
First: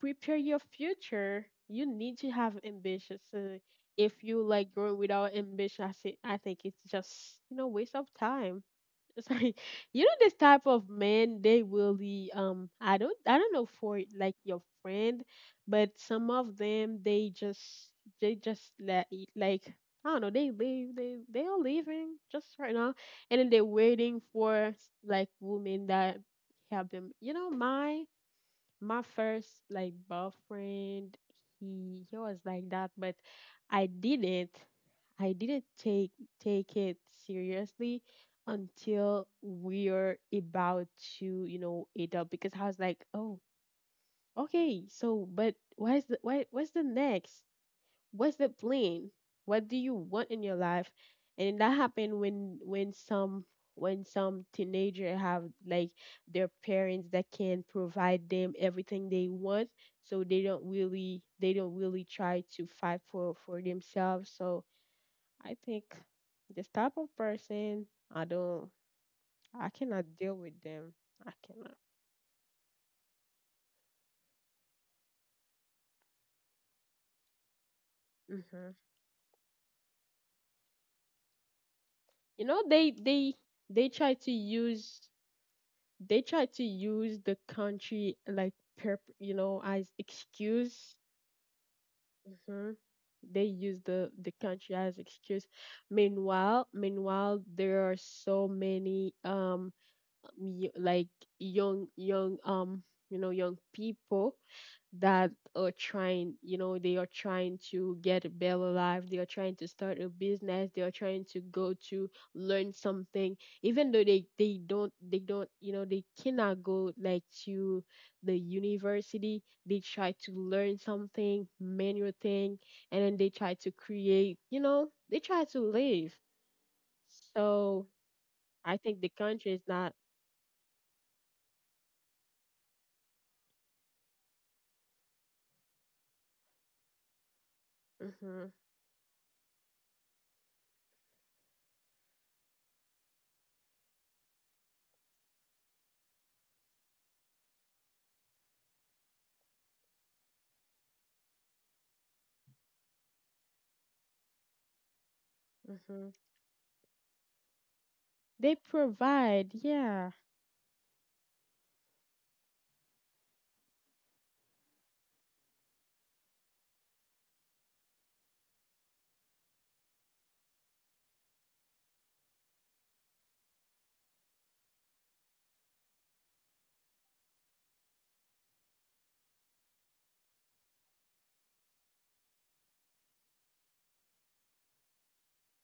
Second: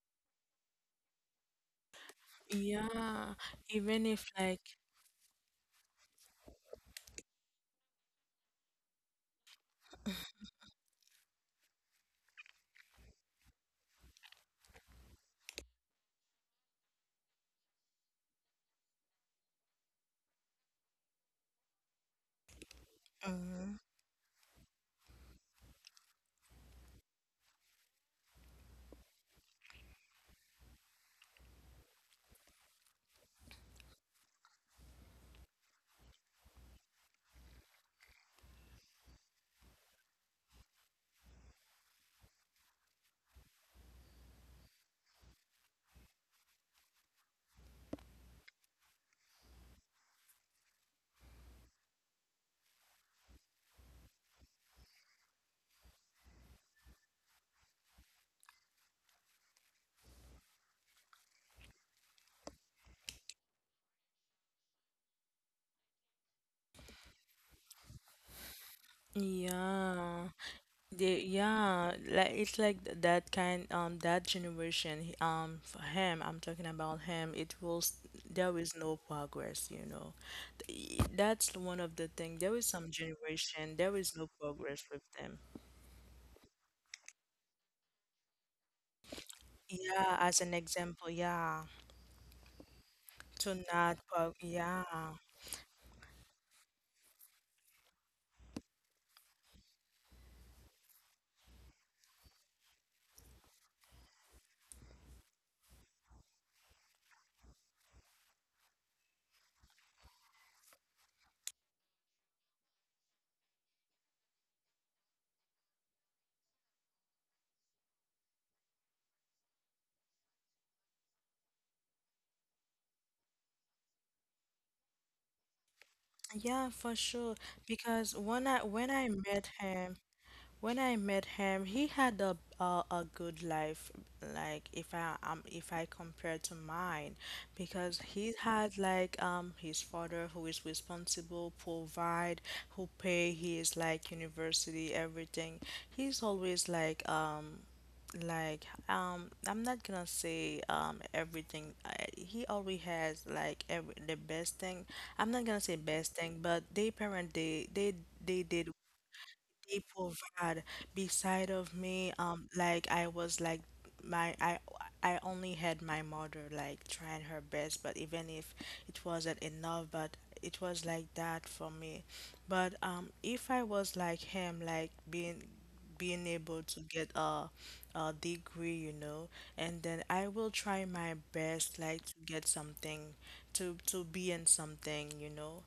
prepare your future. You need to have ambition.
Yeah,
So
even
if
if
you like
like,
growing without ambition, i think i think it's just, you know, waste of time. Sorry. You know, this type of men, they really, um i don't I don't know for like your friend, but some of them, they just, they just let it like, I don't know, they leave they they are leaving just right now. And then they're
mhm,
waiting for like women that help them. You know, my my first like boyfriend, he he was like that, but I didn't, i didn't take take it seriously until we are about to, you know, eat up. Because I was like, oh, okay, so but what's the what, what's the next? What's the plan? What do you want in your life? And that happened when when some when some teenager have like their parents that can provide them everything they want. So they don't really, they don't really try to fight for for themselves. So I think this type of person, i don't I cannot
yeah,
deal with them.
they,
I cannot.
yeah, like it's like th- that kind, um, that generation, he- um, for him, I'm talking about him, it was, there is
hmm
no progress, you know. Th- i- That's one of the thing. There
you
is
know,
some
they they
generation, there
they
is
try
no
to
progress with
use,
them.
they try to use the country like perp, you know, as
Yeah, as an
excuse.
example, yeah,
hmm
to
they use
not,
the
pro-
the country
yeah.
as excuse. Meanwhile, meanwhile there are so many, um y- like young, young um you know, young people that are trying, you know, they are trying to get a better life, they are trying to start a business, they are trying to go to learn something, even though they they don't they don't, you know, they cannot go like to the university. They try to learn something, manual thing, and then they try to create, you know, they try to live.
Yeah, for sure.
So
Because when I
I
when I
think the
met
country is
him,
not.
when I met him, he had a a, a good life, like if I um if I compare to mine, because he
hmm
had like um his father who is responsible, provide, who pay his like university, everything. He's always like um like um I'm not gonna say um everything I, he always has like every the best thing. I'm not gonna say
hmm
best thing but they parent they they they
They
did
provide,
they
yeah.
provide beside of me um like I was like my I I only had my mother like trying her best but even if it wasn't enough but it was like that for me but um if I was like him like being being able to get a, a degree you know and then I will try my best like to get something to to be in something you know.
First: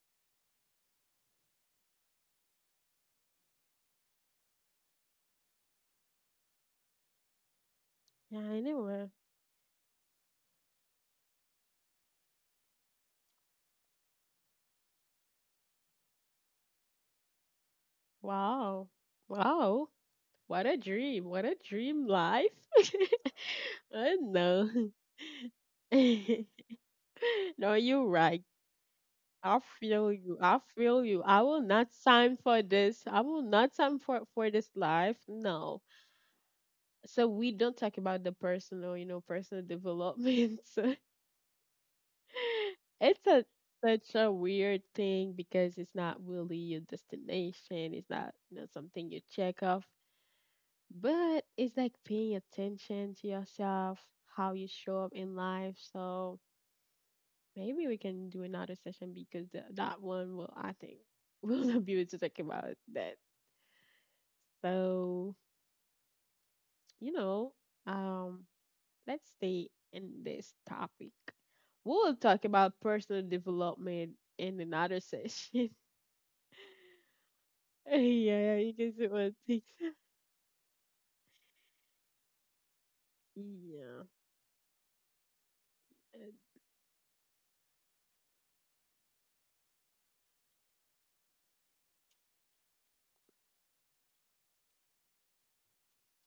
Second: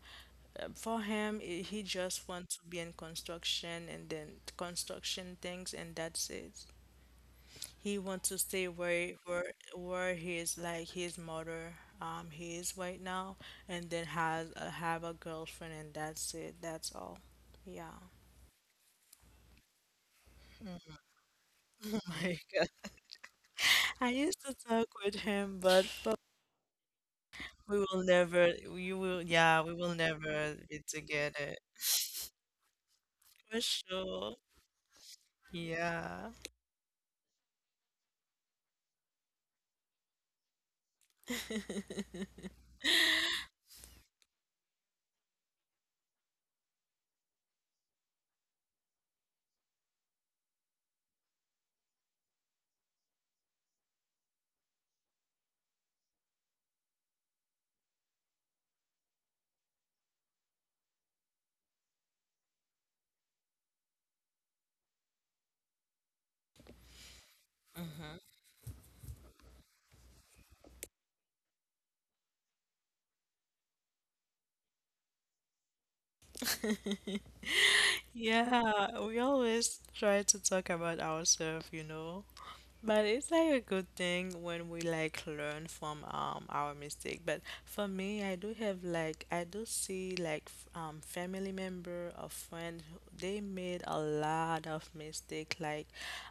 um, for him i- he just wants to be in construction and then construction things and that's it. He wants
Yeah,
to
I
stay
know. uh,
where where where his like his mother um he is right now and then has uh, have a girlfriend and that's it, that's all, yeah.
Wow. Wow. What a dream. What a dream
Oh my
life.
god,
I
I used to
know.
talk with him but, but
No,
we
you're
will
right.
never we will
I
yeah we will
feel you. I
never be
feel you. I
together.
will not sign for this. I will
For
not sign for
sure,
for this life. No.
yeah.
So we don't talk about the personal, you know, personal development. It's a such a weird thing because it's not really your destination. It's not, you know, something you check off, but it's like paying attention to yourself, how you show up in life. So maybe we can do another session because th- that one will, I think, we'll not be able to talk about that. So, you know,
Hmm.
um, let's stay in this topic. We'll talk about personal development in another session. Yeah, you can
Yeah, we
because it thing.
always try to talk about ourselves, you know. But it's like a good
Yeah.
thing when we like learn from um our mistake. But for me, I do have like I do see like f- um family member or friend who- they made a lot of mistake. Like,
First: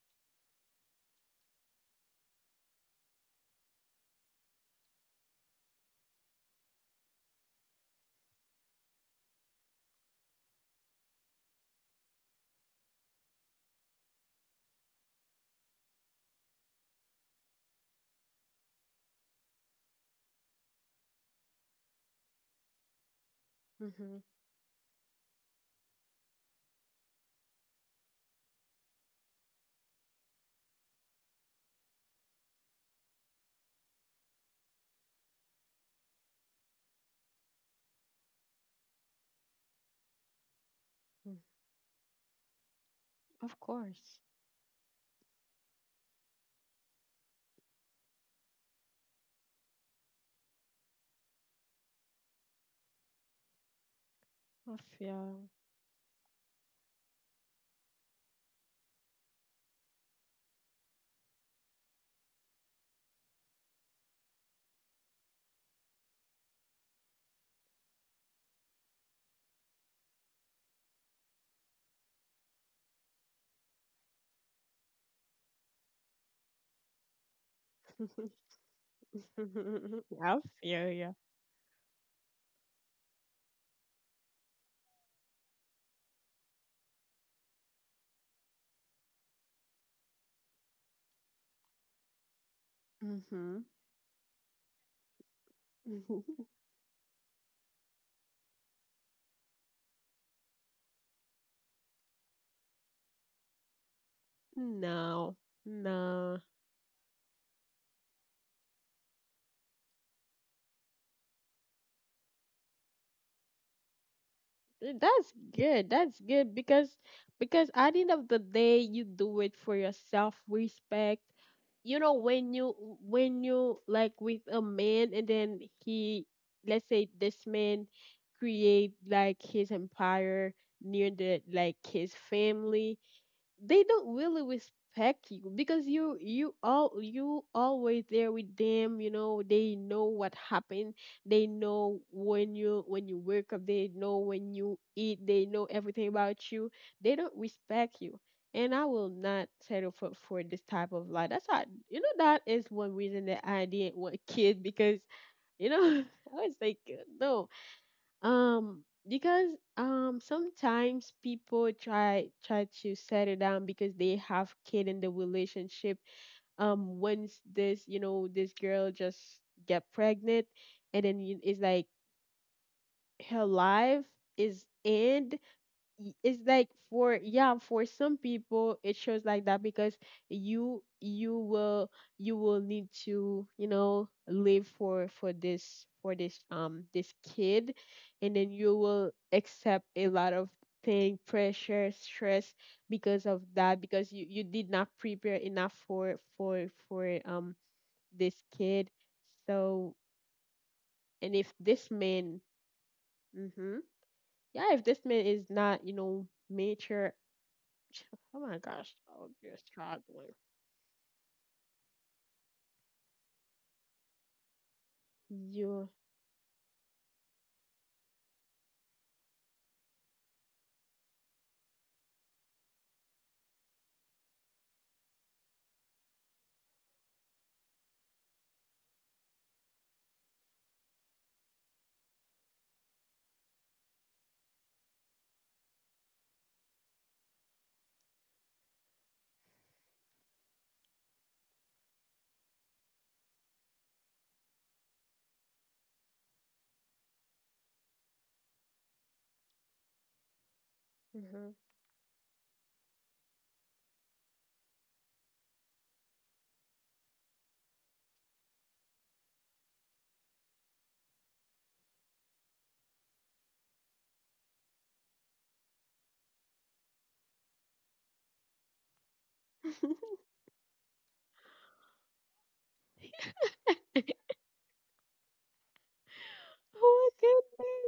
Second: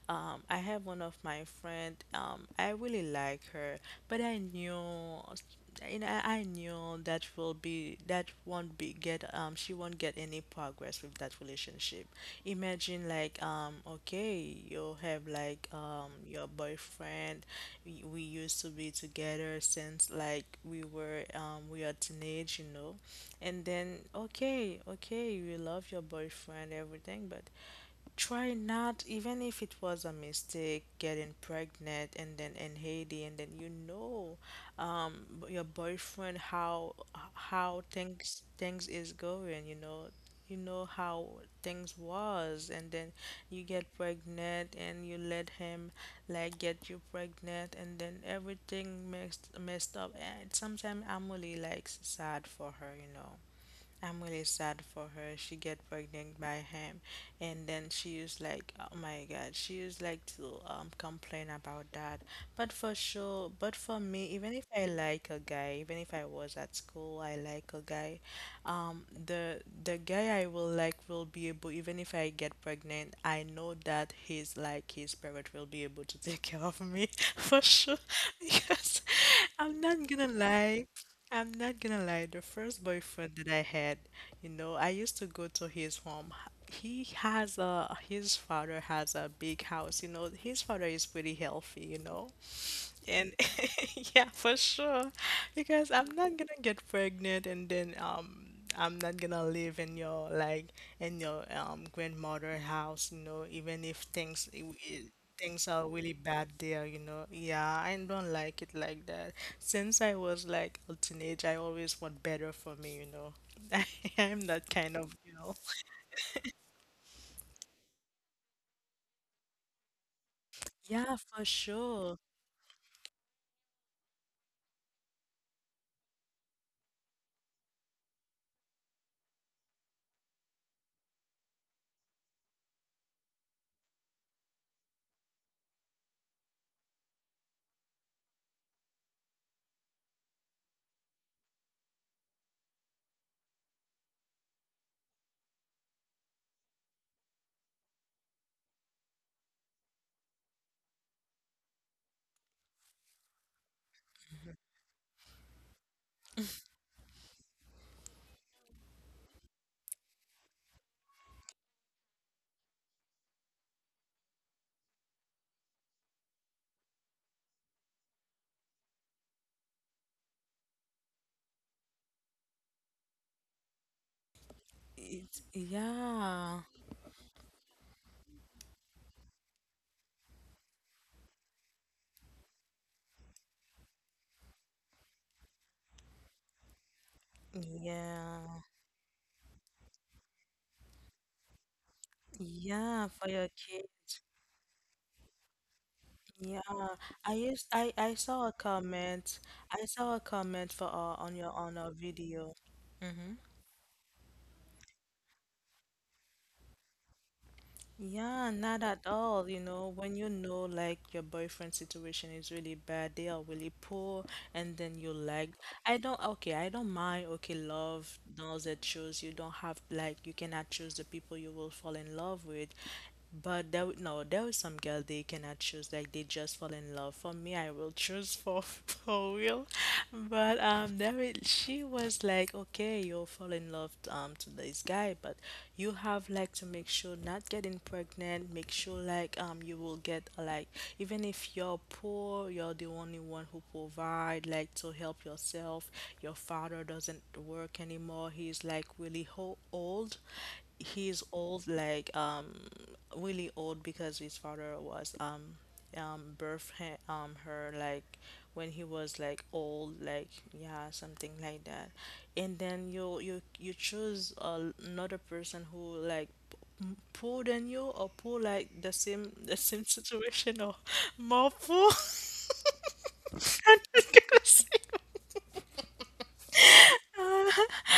um I have one of my friend um I really like her, but I knew, you know, I I knew that will be that won't be get um she won't get any progress with that relationship. Imagine like um okay, you have like um your boyfriend. We, we used to be together since like we were um we are teenage, you know. And then
Mhm,
okay, okay, you love your boyfriend everything, but try not, even if it was a mistake, getting pregnant and then in Haiti, and then you know, um, b- your boyfriend, how how things things is going. You know, you know how
mhm.
things was, and then
Of
you get
course.
pregnant and you let him like get you pregnant, and then everything messed messed up. And sometimes I'm really like sad for her, you know. I'm really
Of
sad for
yeah.
her. She get pregnant by him, and then she used like, oh my God, she used like to um complain about that. But for sure, but for me, even if I like a guy, even if I was at school, I like a guy, um, the the guy I will like will be able, even if I get pregnant, I know that he's like his parent will be able to take care of me for sure, because I'm not gonna
I
lie.
feel you.
I'm not gonna lie, the first boyfriend that I had, you know, I used to go to his home. He has a, his father has a big house, you know, his father is pretty healthy, you know. And
Mhm.
yeah, for sure. Because I'm not gonna get pregnant and then um I'm not gonna live in your like in your um grandmother house, you know, even if things i- i-
No,
things are really
no.
bad there, you know. Yeah, I don't like it like that. Since I was like a teenager, I always want better for me, you know. I am that
Th-
kind of
That's
girl.
good. That's good because because at the end of the day, you do it for your
Yeah,
self-respect.
for
You know,
sure.
when you, when you like with a man, and then he, let's say this man create like his empire near the like his family, they don't really respect you because you you all you always there with them. You know, they know what happened. They know when you when you wake up, they know when you eat, they know everything about you. They don't respect you. And I will not settle for for this type of life. That's how, you know, that is one reason that I didn't want kids. Because, you know, I was like, no. Um, because, um, sometimes people try try to settle down because they have kid in the relationship. Um, once this, you know, this girl just get pregnant, and then you- it's like her life is end.
It,
Y- it's
yeah.
like for, yeah, for some people it shows like that, because you you will you will need to, you know, live for, for this for this, um, this kid. And
Yeah.
then you will accept a lot of thing, pressure, stress,
Yeah,
because
for
of
your
that, because
kids.
you you did not prepare enough for,
Yeah,
for for
I
um,
used I I
this
saw a
kid.
comment. I
So,
saw a comment for uh, on
and
your
if
on
this
a
man,
video. Mm-hmm.
mhm yeah, if this man is not, you know, mature. Oh
Yeah,
my
not
gosh.
at
Oh,
all.
you're
You know, when you
struggling.
know like your boyfriend's situation is really bad, they are really poor, and then you like,
You.
I don't, okay, I don't mind. Okay, love knows that shows you don't have like you cannot choose the people you will fall in love with. But there, w- no, there was some girl they cannot choose. Like they just fall in love. For me, I will choose for for real. But um, there is, she was like, okay, you'll fall in love um to this guy, but you have like to make sure not getting pregnant. Make sure like um you will get like even if you're poor, you're the only one who provide like to help yourself. Your father doesn't work anymore. He's like really ho- old, he's
Mhm.
old, like um, really old because his father was um, um, birth he- um her like when he was like old, like yeah, something like that. And then you you you choose uh, another person who like m- poor than you or poor like the same the same situation or more poor.
oh
I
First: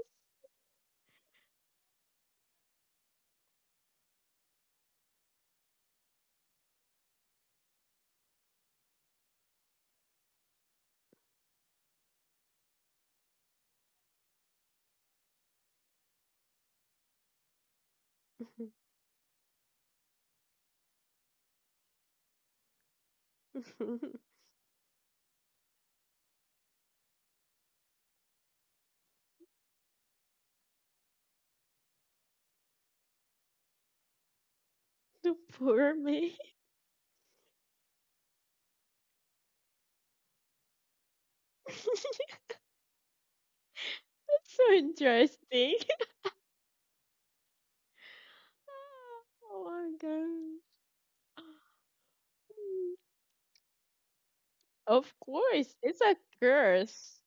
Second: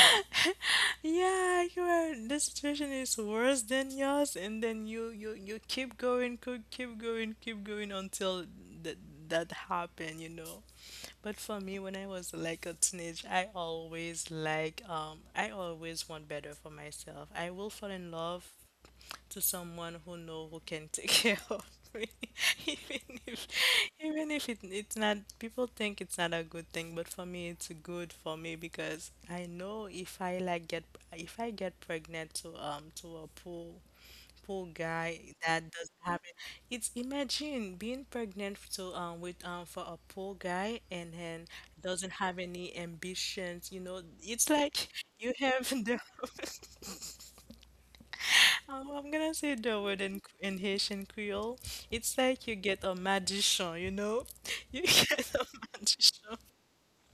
yeah, you are. The situation is worse than yours, and then you you you keep going, co- keep going, keep going until that that happened, you know. But for me, when I was like a teenage, I always like um I always want better for myself. I will fall in love
my god.
to someone who know who can take care of me even if even if it, it's not people think it's not a good thing but for me it's good for me because I know if I like get if I get pregnant to um to a poor poor guy
the
that doesn't
poor
have it,
me.
it's imagine being pregnant to um with um for a poor guy and then doesn't have
That's
any ambitions, you know, it's
so
like you have
interesting.
the Um, I'm gonna
oh
say the
my
word in in
gosh.
Haitian Creole. It's like you
Mm.
get a magician, you know? You
Of
get a
course, it's a
magician.
curse.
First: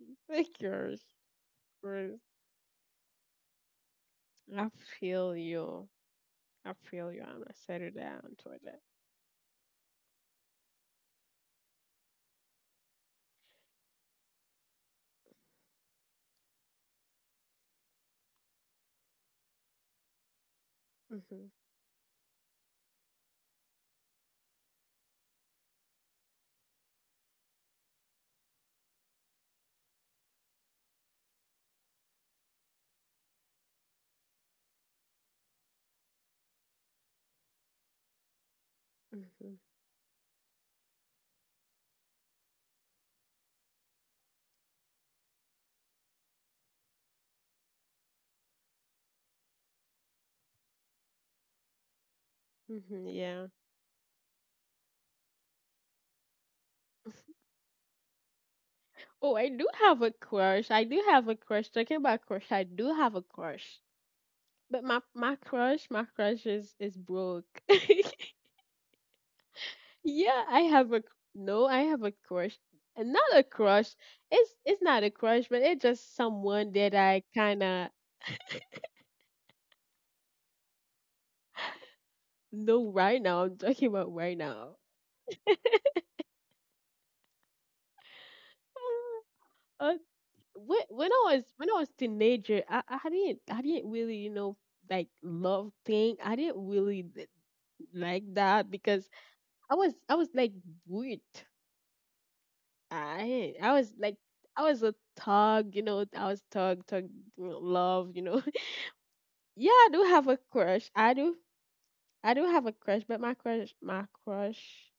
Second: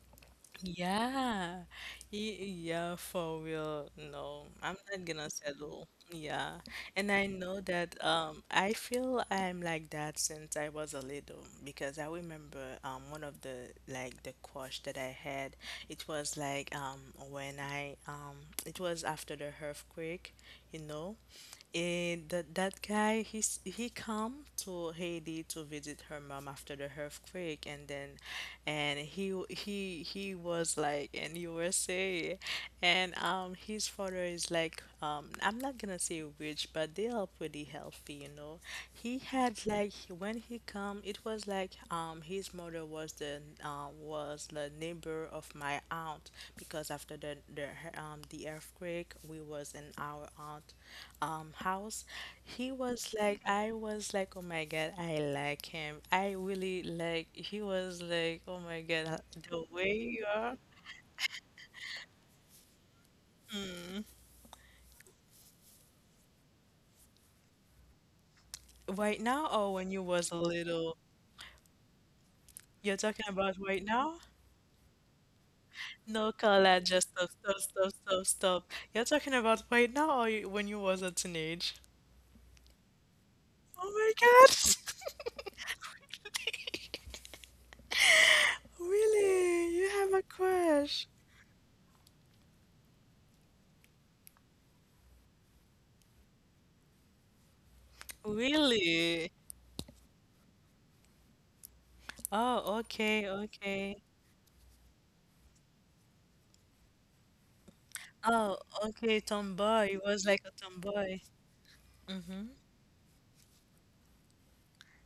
It's a curse.
Yeah.
Curse.
Ye- Yeah, for real. No,
I
I'm not gonna
feel
settle.
you.
Yeah.
I
And
feel you.
I
I'm gonna
know
settle
that
down
um
toward
I
that.
feel I'm like that since I was a little because I remember um one of the like the crush that I had, it was like um when I um it was after the earthquake, you know?
Mm-hmm,
And that that guy, he's he come to Haiti to visit her mom after the earthquake, and then, and he w- he he was like in U S A, and um, his father is like, um, I'm not gonna say rich, but they are pretty healthy, you know. He
mm-hmm,
had like when he come, it was like um, his mother was the um, was the neighbor of my aunt because after the the um, the earthquake, we was in our aunt um, house. He
mm-hmm,
was like,
yeah.
I was like, oh my god, I like him. I really like. He was like, oh my god,
Oh, I
the
do
way
have a
you are.
crush. I do have a crush. Talking about crush, I do have a crush. But my, my crush, my crush is is broke.
Right now, or when you was a
Yeah, I have
little?
a, no, I have a crush.
You're
And not
talking
a
about right
crush.
now?
It's it's not a crush, but it's just
No,
someone
Carla,
that
just
I
stop, stop,
kind of
stop, stop, stop. You're talking about right now, or you, when you was a teenage?
know right now. I'm
Oh
talking
my
about right
God!
now.
Really? You
Uh,
have a
when,
crush?
when I was when I was teenager, I I didn't I didn't really, you know, like love thing. I didn't really th- like that because
Really?
I was I was like weird.
Oh, okay,
I I was
okay.
like, I was a thug, you know. I was thug, thug love, you know.
Oh, okay,
Yeah,
tomboy.
I
You
do
was
have
like
a
a
crush.
tomboy.
I do
Mm-hmm.
I do have a crush, but my crush, my crush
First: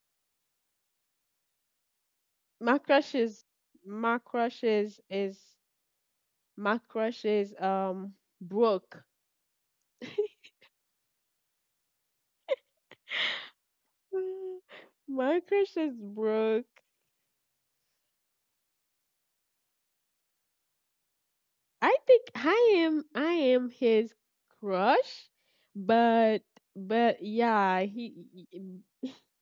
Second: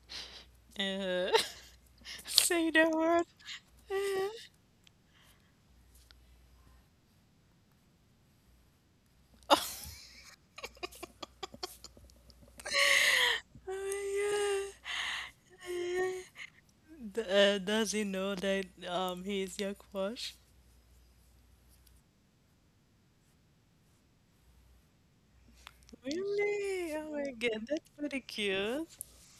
Uh, say
my
the
crush
word.
is, my crush is is my crush is, um, broke.
Uh, oh my
My crush is
God.
Brooke.
D- uh, does he know that um he is your crush?
I think I am I am his crush, but,
Really? Oh
but
my God,
yeah,
that's
he
pretty cute.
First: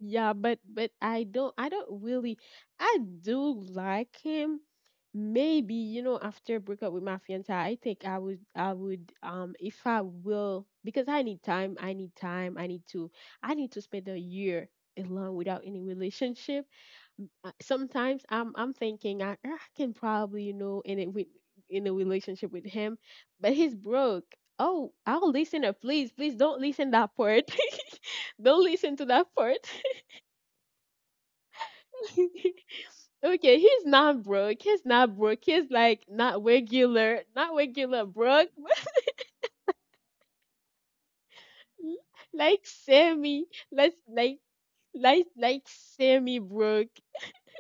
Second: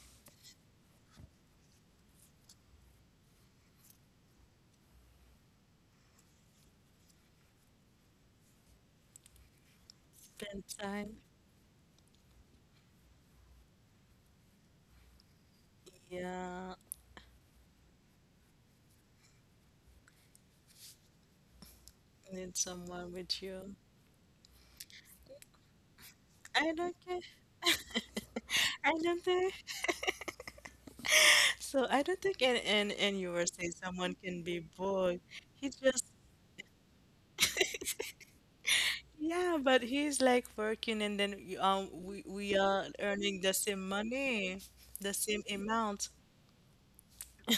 yeah, but, but I don't, I don't really, I do like him. Maybe, you know, after breakup with my fiance, I think I would I would, um, if I
Spend
will, because
time,
I need time, I need time, I need to I need to spend a year alone without any relationship.
yeah,
Uh, sometimes I'm I'm thinking, I, I can probably, you know, in it with, in a relationship
need
with him,
someone with
but he's
you.
broke. Oh, our listener, please, please don't
I
listen
don't
that
care.
part. Don't
I
listen to
don't
that
care.
part.
So I don't think in in in
Okay,
U S A
he's
someone
not
can be
broke. He's not
bored.
broke. He's
He
like
just
not regular, not regular broke.
yeah, but he's like working and then y- um we we
Like
are earning
semi,
the same
let's like,
money, the
like
same
like
amount.
semi broke,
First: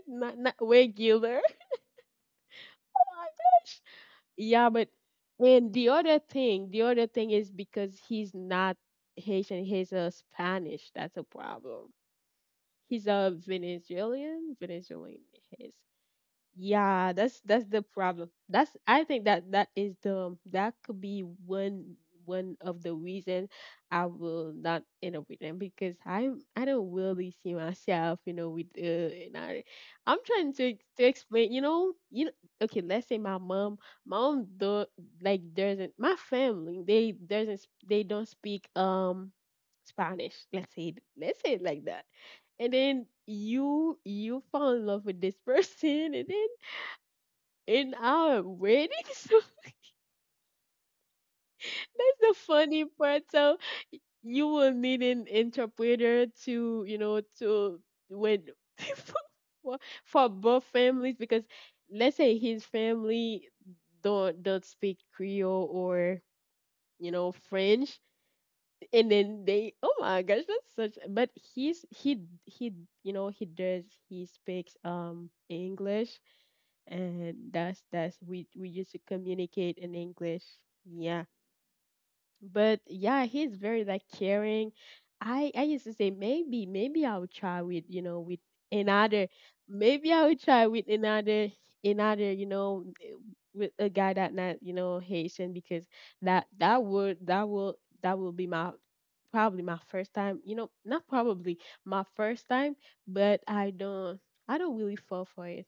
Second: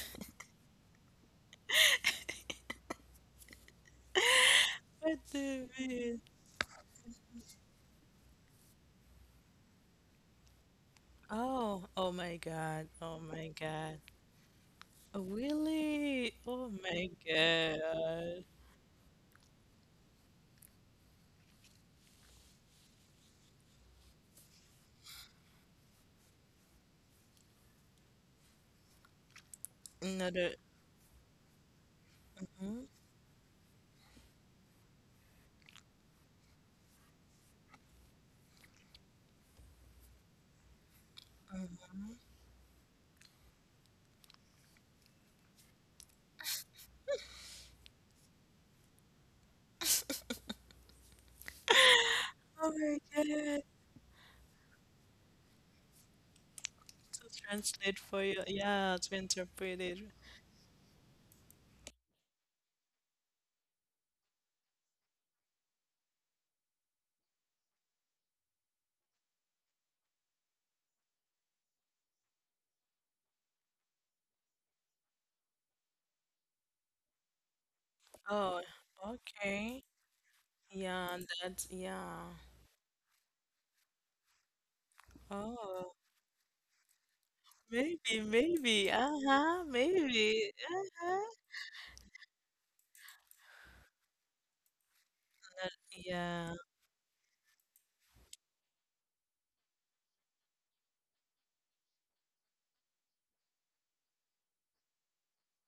not, not regular. Oh my gosh. Yeah, but,
But
and the other thing, the other thing is because he's not Haitian. He's a Spanish. That's a
oh,
problem.
oh my God.
He's
Oh
a
my God.
Venezuelan,
Oh,
Venezuelan. Yes.
really? Oh my
Yeah, that's that's the problem.
God.
That's, I think that that is the, that could be one, one of the reason I will not end up with them because I I don't really see myself, you know, with, uh, and I I'm trying
Another.
to to explain, you know, you know, okay,
Mhm.
let's say my mom, my mom do like doesn't, my family, they doesn't sp- they don't speak, um, Spanish. Let's say it- let's say it like that, and then you you fall in love with this person, and then in our so that's the
Oh
funny
my
part. So
God.
you will need an interpreter to, you know,
To
to,
translate for you.
when
Yeah, to
for,
interpret it.
for both families, because let's say his family don't don't speak Creole, or, you know, French. And then they, oh my gosh, that's such, but he's he he you know, he does he speaks, um, English, and that's that's we
Oh,
we used to communicate
okay.
in English.
Yeah,
Yeah.
that's, yeah.
But yeah, he's very like caring. I I used to
Oh,
say, maybe, maybe I'll try with you know,
maybe,
with
maybe.
another,
Uh-huh,
maybe I'll
maybe.
try with
Uh-huh.
another, another, you know, eh, with a guy that not, you know, Haitian, because that,
Yeah.
that would that will, that will be my, probably my first time, you know, not probably, my first time, but I don't I don't really fall for it,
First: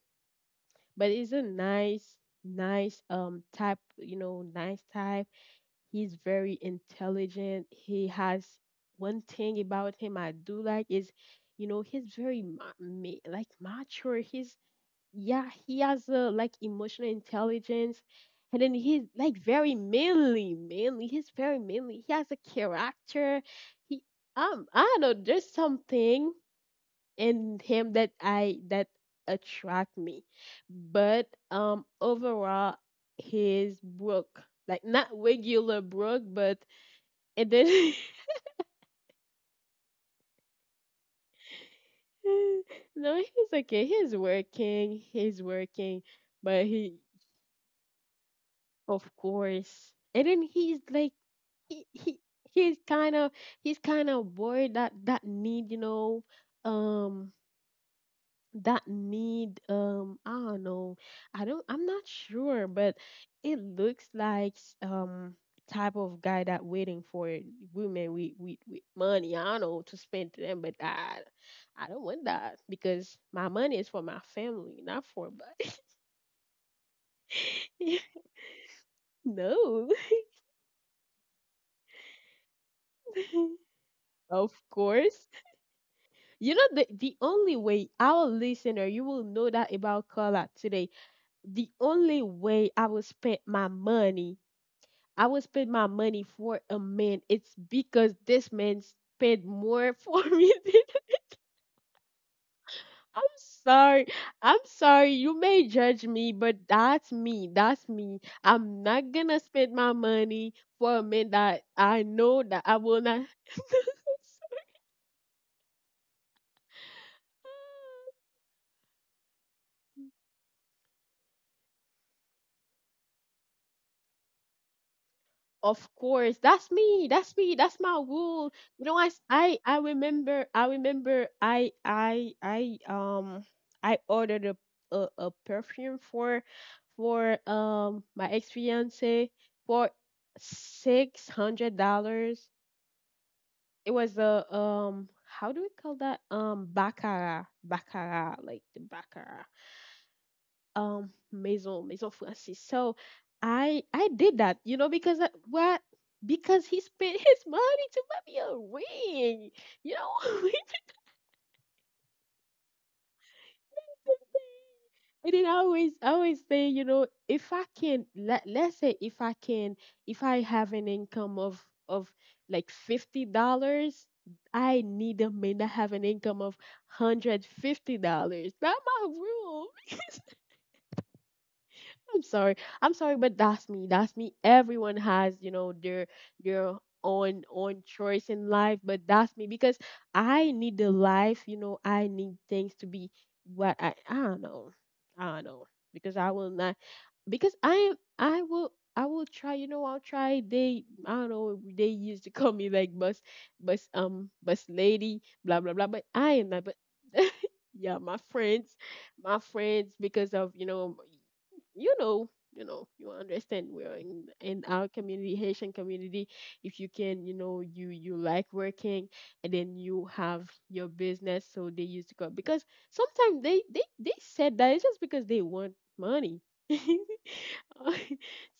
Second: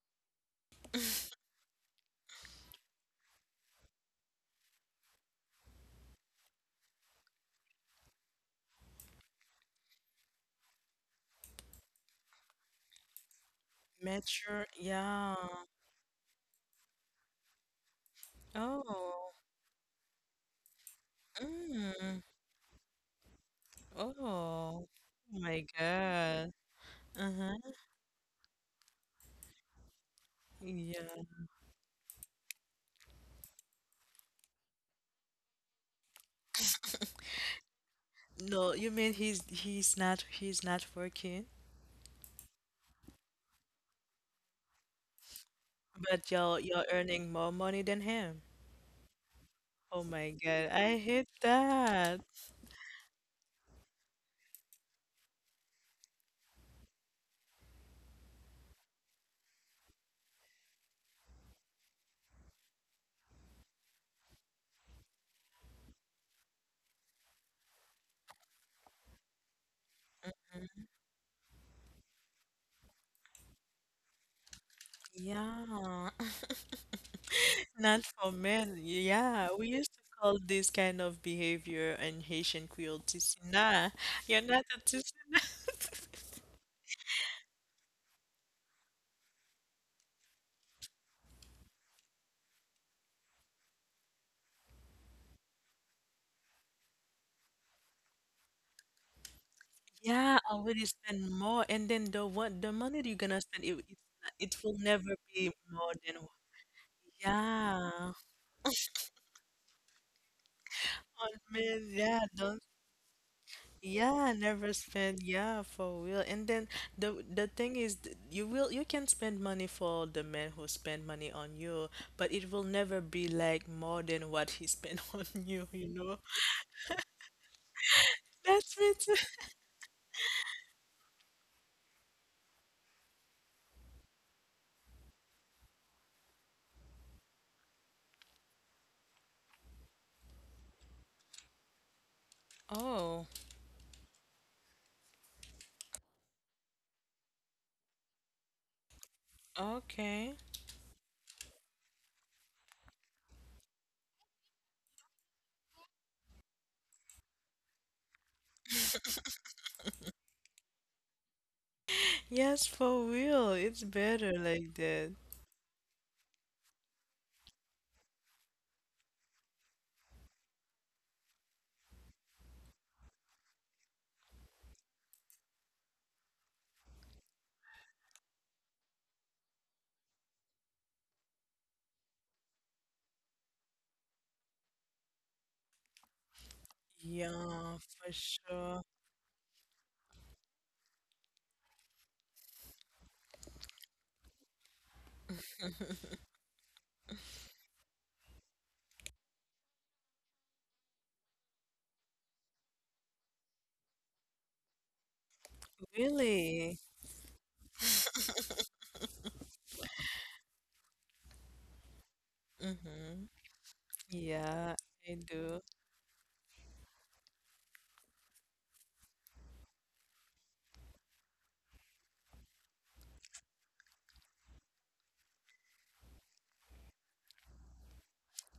but it's a nice, nice, um, type, you know, nice type. He's very intelligent. He has, one thing about him I do like is, you know, he's very ma- ma- like mature. He's,
Mature. Yeah.
yeah, he has a like emotional intelligence, and then he's
Oh.
like very manly, manly. He's very manly. He
Mm.
has a character. He, um I
Oh.
don't know.
Oh
There's
my
something
God.
in
Uh-huh.
him that I that attract me.
Yeah.
But, um, overall, his Brooke. Like not regular Brooke, but and then
No, you mean he's he's not he's not working,
no, he's okay. He's working. He's working.
but you're
But
you're
he
earning more money than him.
of course.
Oh
And
my
then
God,
he's
I
like
hate
he, he
that.
he's kind of he's kind of bored. That that need, you know, um that need, um I don't know. i don't I'm not sure, but it looks like s- um type of guy that waiting for women with with, with money. I don't know, to spend to them, but
Mm,
i I don't want that, because my money is for my family, not for but
yeah, not for men. Yeah, we
no
used to call this kind of behavior in Haitian Creole tisana. You're
of
not a
course.
tisana.
You know, the the only way our listener you will know that about Carla today, the only way I will spend my money, I would spend my money for a man, it's because this man spent more for
Yeah,
me than
already spend more, and then the what the money that you're
I'm
gonna spend it,
sorry.
it's
I'm
it will
sorry.
never
You
be
may
more
judge
than
me, but that's me. That's
yeah.
me. I'm not gonna spend my money for a
On
man that
men,
I
yeah,
know
don't
that I will not.
yeah, never spend. Yeah, for real. And then the the thing is, th- you will you can spend money for the man who spend money on you, but it will never be like more than what he spent on you.
Of
You know.
course, that's me. That's me. That's my rule.
That's
You
me
know, I
too.
s- I I remember. I remember. I I I um I ordered a a, a perfume for for um my ex fiance for six hundred dollars.
Oh,
It was a, um, how do we call that, um, baccarat, baccarat like the baccarat,
okay.
um, Maison Maison Francis. So I I did that, you know, because I, what because he spent his money to buy me a ring, you know.
Yes, for real. It's better like that.
And then I always I always say, you know, if I can, let let's say, if I can, if I have an income of of like fifty dollars, I need a man that have an income of hundred fifty dollars. That's my rule. I'm sorry. I'm sorry, but that's me. That's me. Everyone has, you know, their their own
Yeah,
own
for
choice in life,
sure.
but that's me, because I need the life, you know, I need things to be what I I don't know. I don't know. Because I will not, because I am I will, I will try, you know, I'll try. They, I don't know, they used to call me like bus bus um bus lady, blah blah blah. But I am not but
Really?
yeah, my friends my friends because of, you know, you know, you know, you
Mm-hmm.
understand, we're in in
Yeah,
our
I
community,
do.
Haitian community. If you can, you know, you you like working, and then you have your business, so they used to go because sometimes they they they said that it's just because they want money.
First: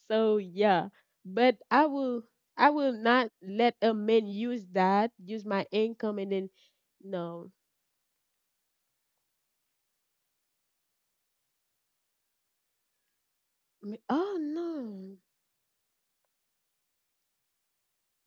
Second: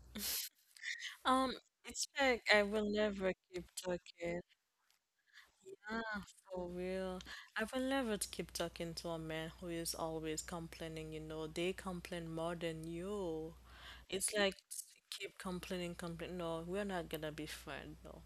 So yeah,
Um,
but I
it's
will
like I
I
will
will not
never keep
let a man
talking.
use that, use my income,
Ah,
and then
for real.
no,
I will never keep talking to a man who is always complaining, you know. They complain more than you.
I mean,
It's
oh
like s-
no,
keep complaining, complain. No, we're not gonna be friends, no.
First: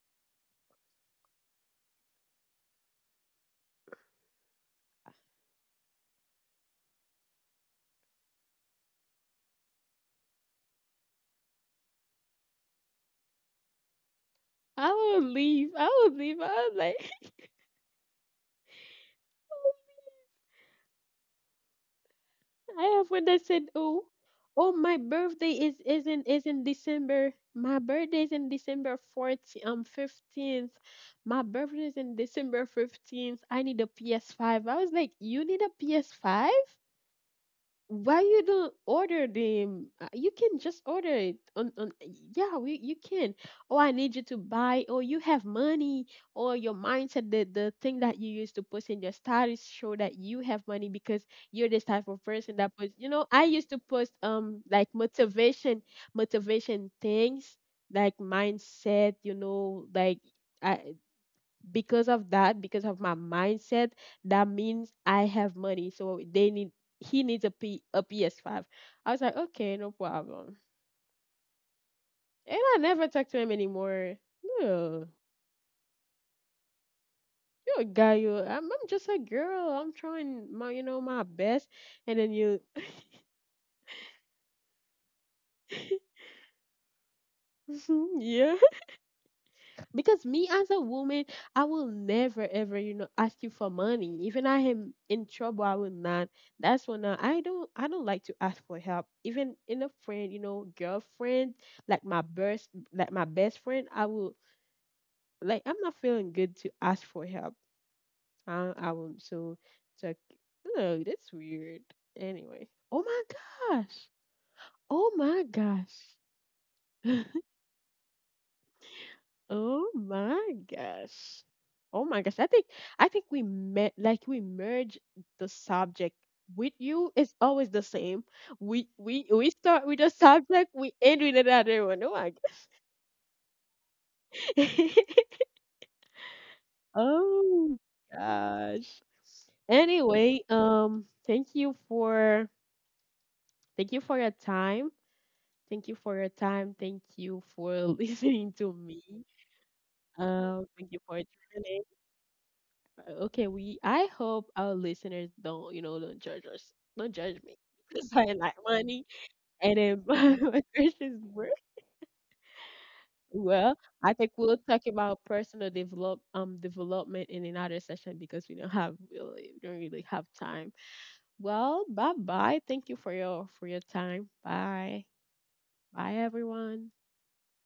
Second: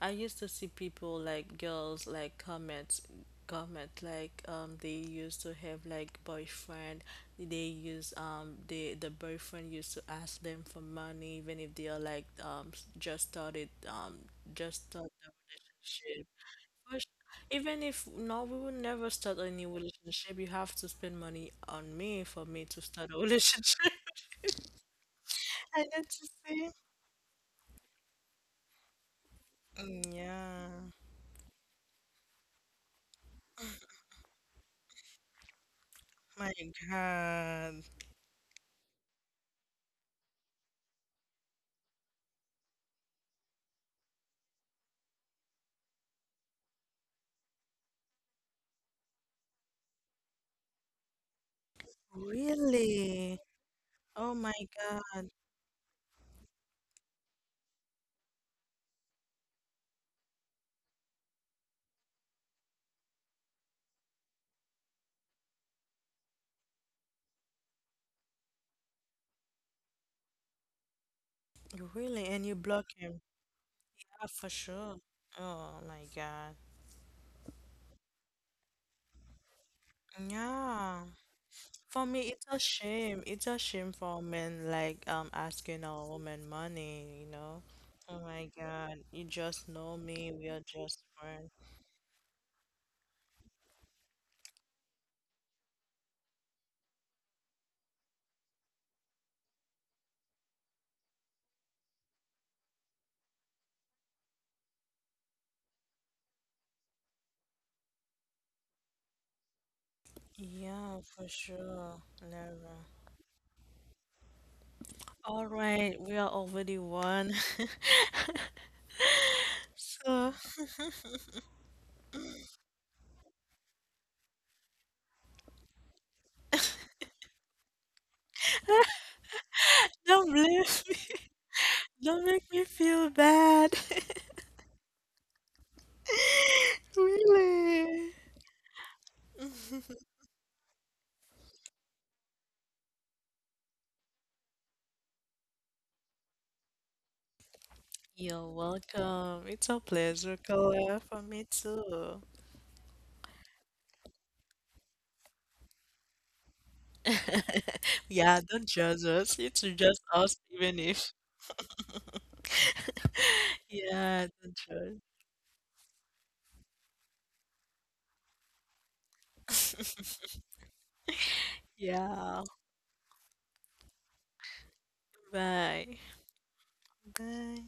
I used to see people like girls like comments comment like um they used to have like boyfriend they use um they the boyfriend used to ask them for money even if they are like um s- just started um just
I
started
will
the
leave. I will
relationship.
leave. I was
Gosh,
like.
even if no, we will never start a new relationship. You have to spend money on me for me
I
to
have,
start a
when I said,
relationship.
"Oh, oh, my birthday is
I
is
need
in
to
is in
see.
December. My birthday is in December fourteenth, um,
Yeah.
fifteenth. My birthday is in December fifteenth. I need a P S five." I was like, "You need a P S five?
My God.
Why you don't order them? Uh, You can just order it on on yeah, we you can. Oh, I need you to buy, or you have money, or your mindset, the the thing that you use to post in your status show that you have money, because you're this type of person that post, you know,
Really?
I used to post,
Oh my
um, like
God.
motivation, motivation things like mindset, you know, like I because of that, because of my mindset, that means I have money. So they need, he needs a P a P S five" I was like, okay, no problem.
Really? And you
And I
block
never
him?
talked to him anymore.
Yeah, for sure.
Yeah.
Oh my God.
You're a guy, you, I'm I'm just a girl. I'm trying my, you know,
Yeah.
my best.
For me,
And then
it's a
you
shame. It's a shame for men like um asking a woman money, you know? Oh my
yeah.
God. You just know
Because
me. We
me
are
as a
just
woman,
friends.
I will never ever, you know, ask you for money. Even I am in trouble, I will not. That's when I, I don't, I don't like to ask for help. Even in a friend, you know, girlfriend, like my best like my best friend, I will, like, I'm not feeling good to ask for help. I I will, so so
Yeah,
oh,
for
that's weird.
sure,
Anyway.
Laura.
Oh my gosh. Oh
All
my
right, we are
gosh.
already one.
Oh
So
my gosh. Oh my gosh. I think I think we met, like we merge the subject with you. It's always the same. We we we start with a
don't blame me.
subject, we end with another one. Oh
Don't
my
make me feel bad.
gosh! Oh
Really.
gosh. Anyway, um thank you for thank you for your time. Thank you for your time. Thank you for
You're
listening to me.
welcome. It's a pleasure,
Um, thank you
Color,
for
for me
joining.
too.
Okay, we I hope our listeners don't, you know, don't judge us. Don't judge me. Because I
Yeah,
like
don't
money
judge us. It's
and then
just us,
my
even if.
Christian's work. Well, I
Yeah,
think we'll talk
don't
about personal develop um development in another session, because we don't have really, we really don't really
judge.
have time. Well, bye
Yeah.
bye. Thank you for your for your time. Bye.
Bye.
Bye everyone.
Bye.